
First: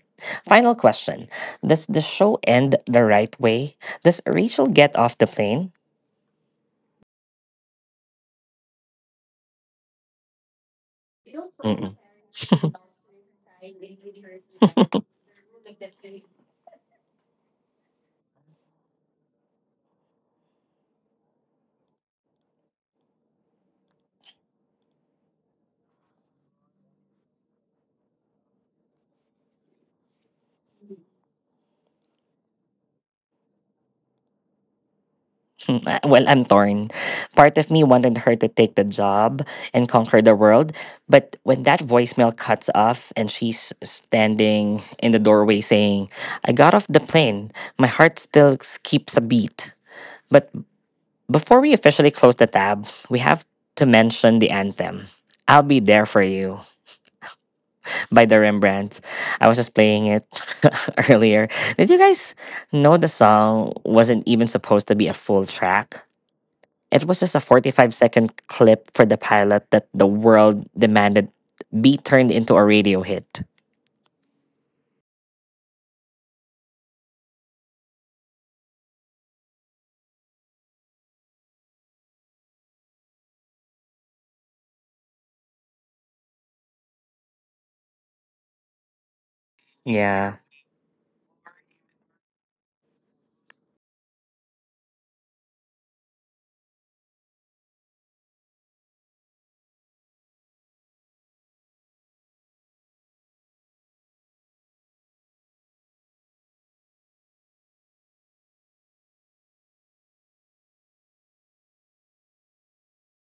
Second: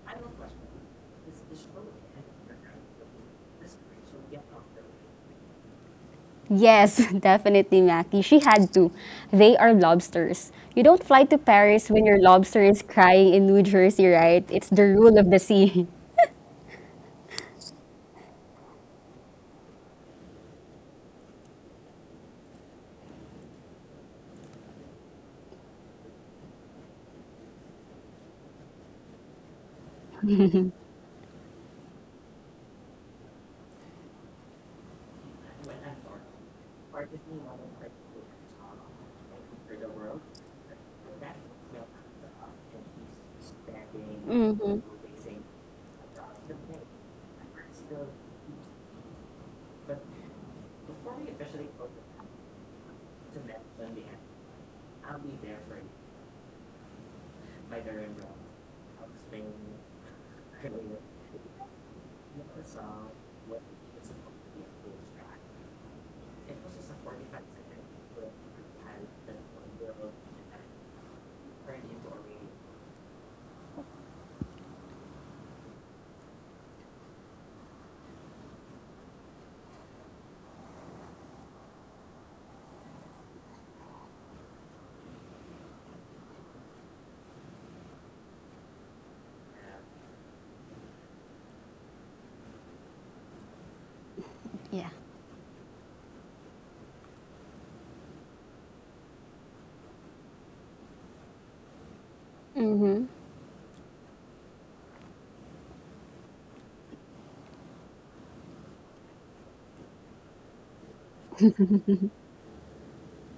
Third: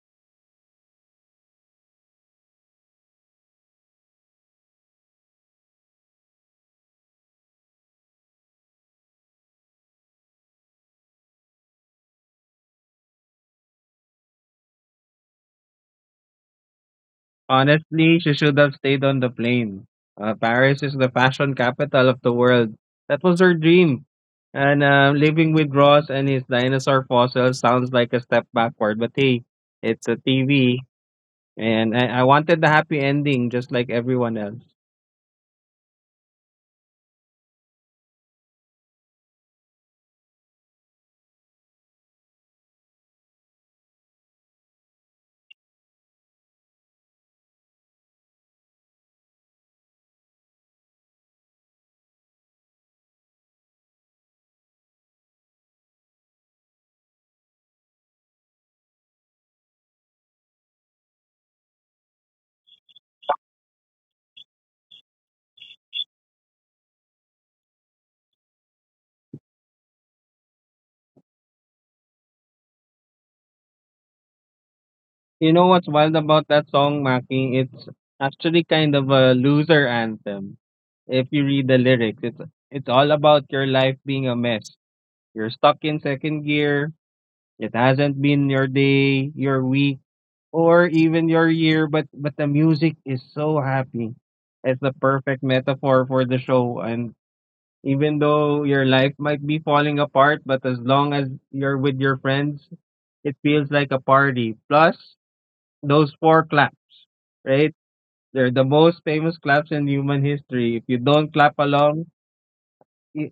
Final question. Does the show end the right way? Does Rachel get off the plane? Yes, definitely, Mackie. She had to. They are lobsters. You don't fly to Paris Mm-mm. when your lobster is crying in New Jersey, right? It's the rule of the sea. Honestly, she should have stayed on the plane. Paris is the fashion capital of the world. That was her dream. And living with Ross and his dinosaur fossil sounds like a step backward, but hey, it's a TV. And I wanted the happy ending just like everyone else. Hmm, well, I'm torn. Part of me wanted her to take the job and conquer the world, but when that voicemail cuts off and she's Mm-hmm. standing in the doorway saying, "I got off the plane," my heart still keeps a beat. But before we officially close the tab, we have to mention the anthem. I'll be there for you by the Rembrandt. I was just playing it earlier. Did you guys know the song wasn't even supposed to be a full track? It was just a 45-second clip for the pilot that the world demanded be turned into a radio hit. You know what's wild about that song, Maki? It's actually kind of a loser anthem. If you read the lyrics, it's all about your life being a mess. You're stuck in second gear. It hasn't been your day, your week, Yeah. or even your year, but the music is so happy. It's Yeah. the perfect metaphor for the show. And even though your life might be falling apart, but as long as you're with your friends, Mm-hmm. it feels like a party. Plus those 4 claps, right? They're the most famous claps in human history. If you don't clap along,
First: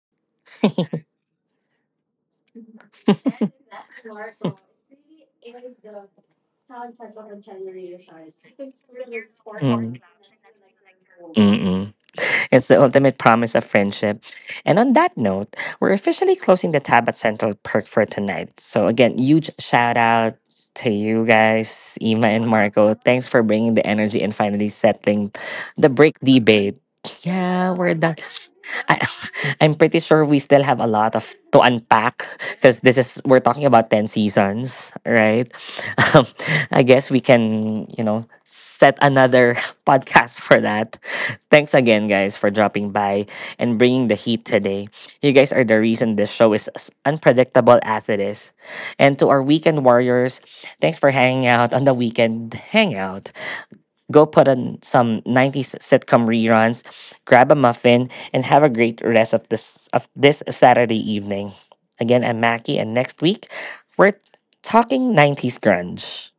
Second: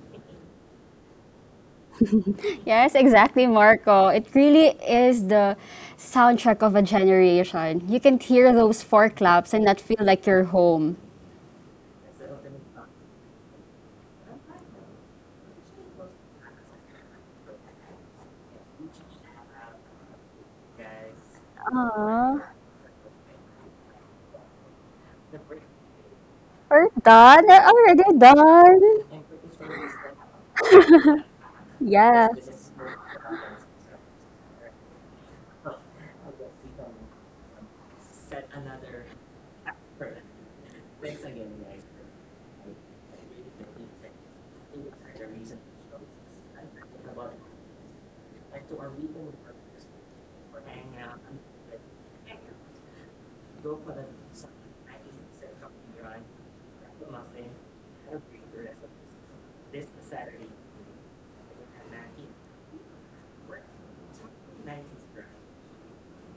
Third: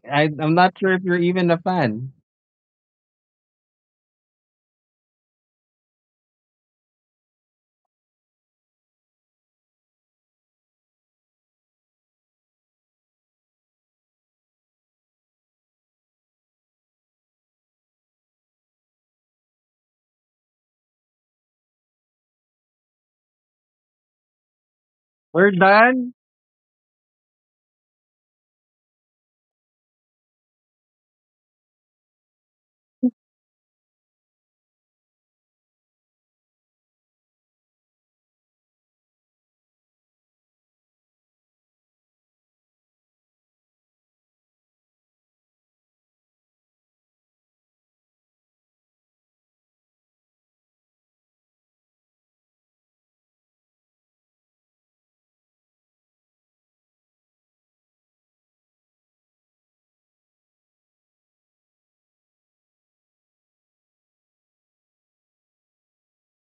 I'm not sure if Mm. you're even a fan. Yes, exactly, Marco. It really is the soundtrack of a generation. You can hear those four claps and not feel like you're home. Mm-mm. It's the ultimate promise of friendship. And on that note, we're officially closing the tab at Central Perk for tonight. So, again, huge shout out to you guys, Ima Aw. and Marco. Thanks for bringing the energy and finally settling We're the done. break debate. We're done. We're Yeah, we're done. already I, done. I'm pretty sure we still have a lot of to unpack Yes. because this is we're talking about ten seasons, right? Um, I guess we can, you know, set another podcast for that. Thanks again, guys, for dropping by and bringing the heat today. You guys are the reason this show is as unpredictable as it is. And to our weekend warriors, thanks for hanging out on the weekend hangout. Go put on some 90s sitcom reruns, grab a muffin, and have a great rest of this Saturday evening. Again, I'm Mackie, and next week we're talking 90s grunge.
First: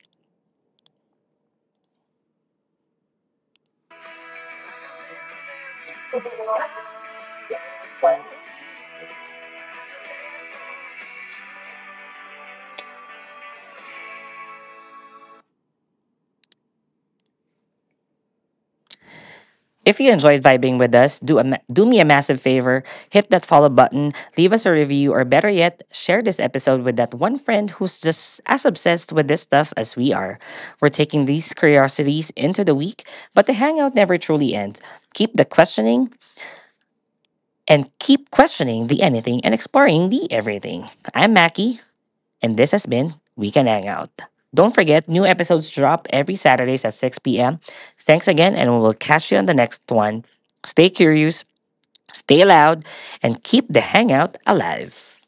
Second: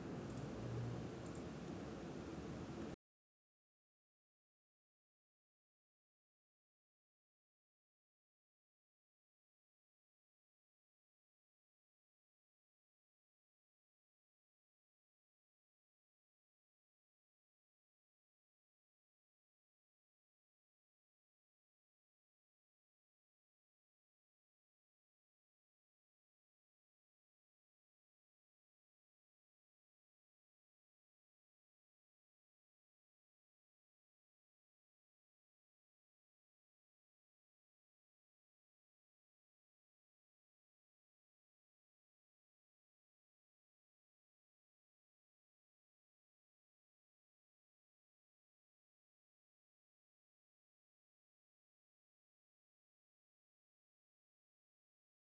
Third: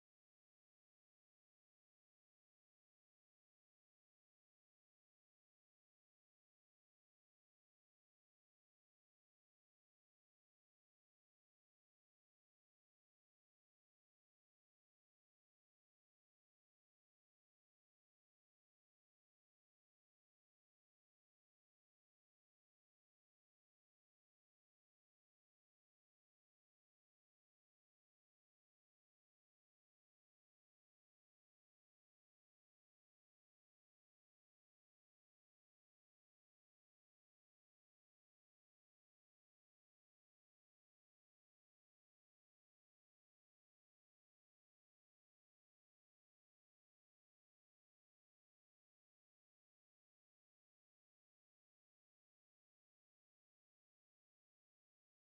If you enjoyed vibing with us, do do me a massive favor, hit that follow button, leave us a review, or better yet, share this episode with that one friend who's just as obsessed with this stuff as we are. We're taking these curiosities into the week, but the hangout never truly ends. Keep the questioning, and keep questioning the anything and exploring the everything. I'm Mackie, and this has been We Can Hang Out. Don't forget, new episodes drop every Saturdays at 6 p.m. Thanks again, and we will catch you on the next one. Stay curious, stay loud, and keep the hangout alive.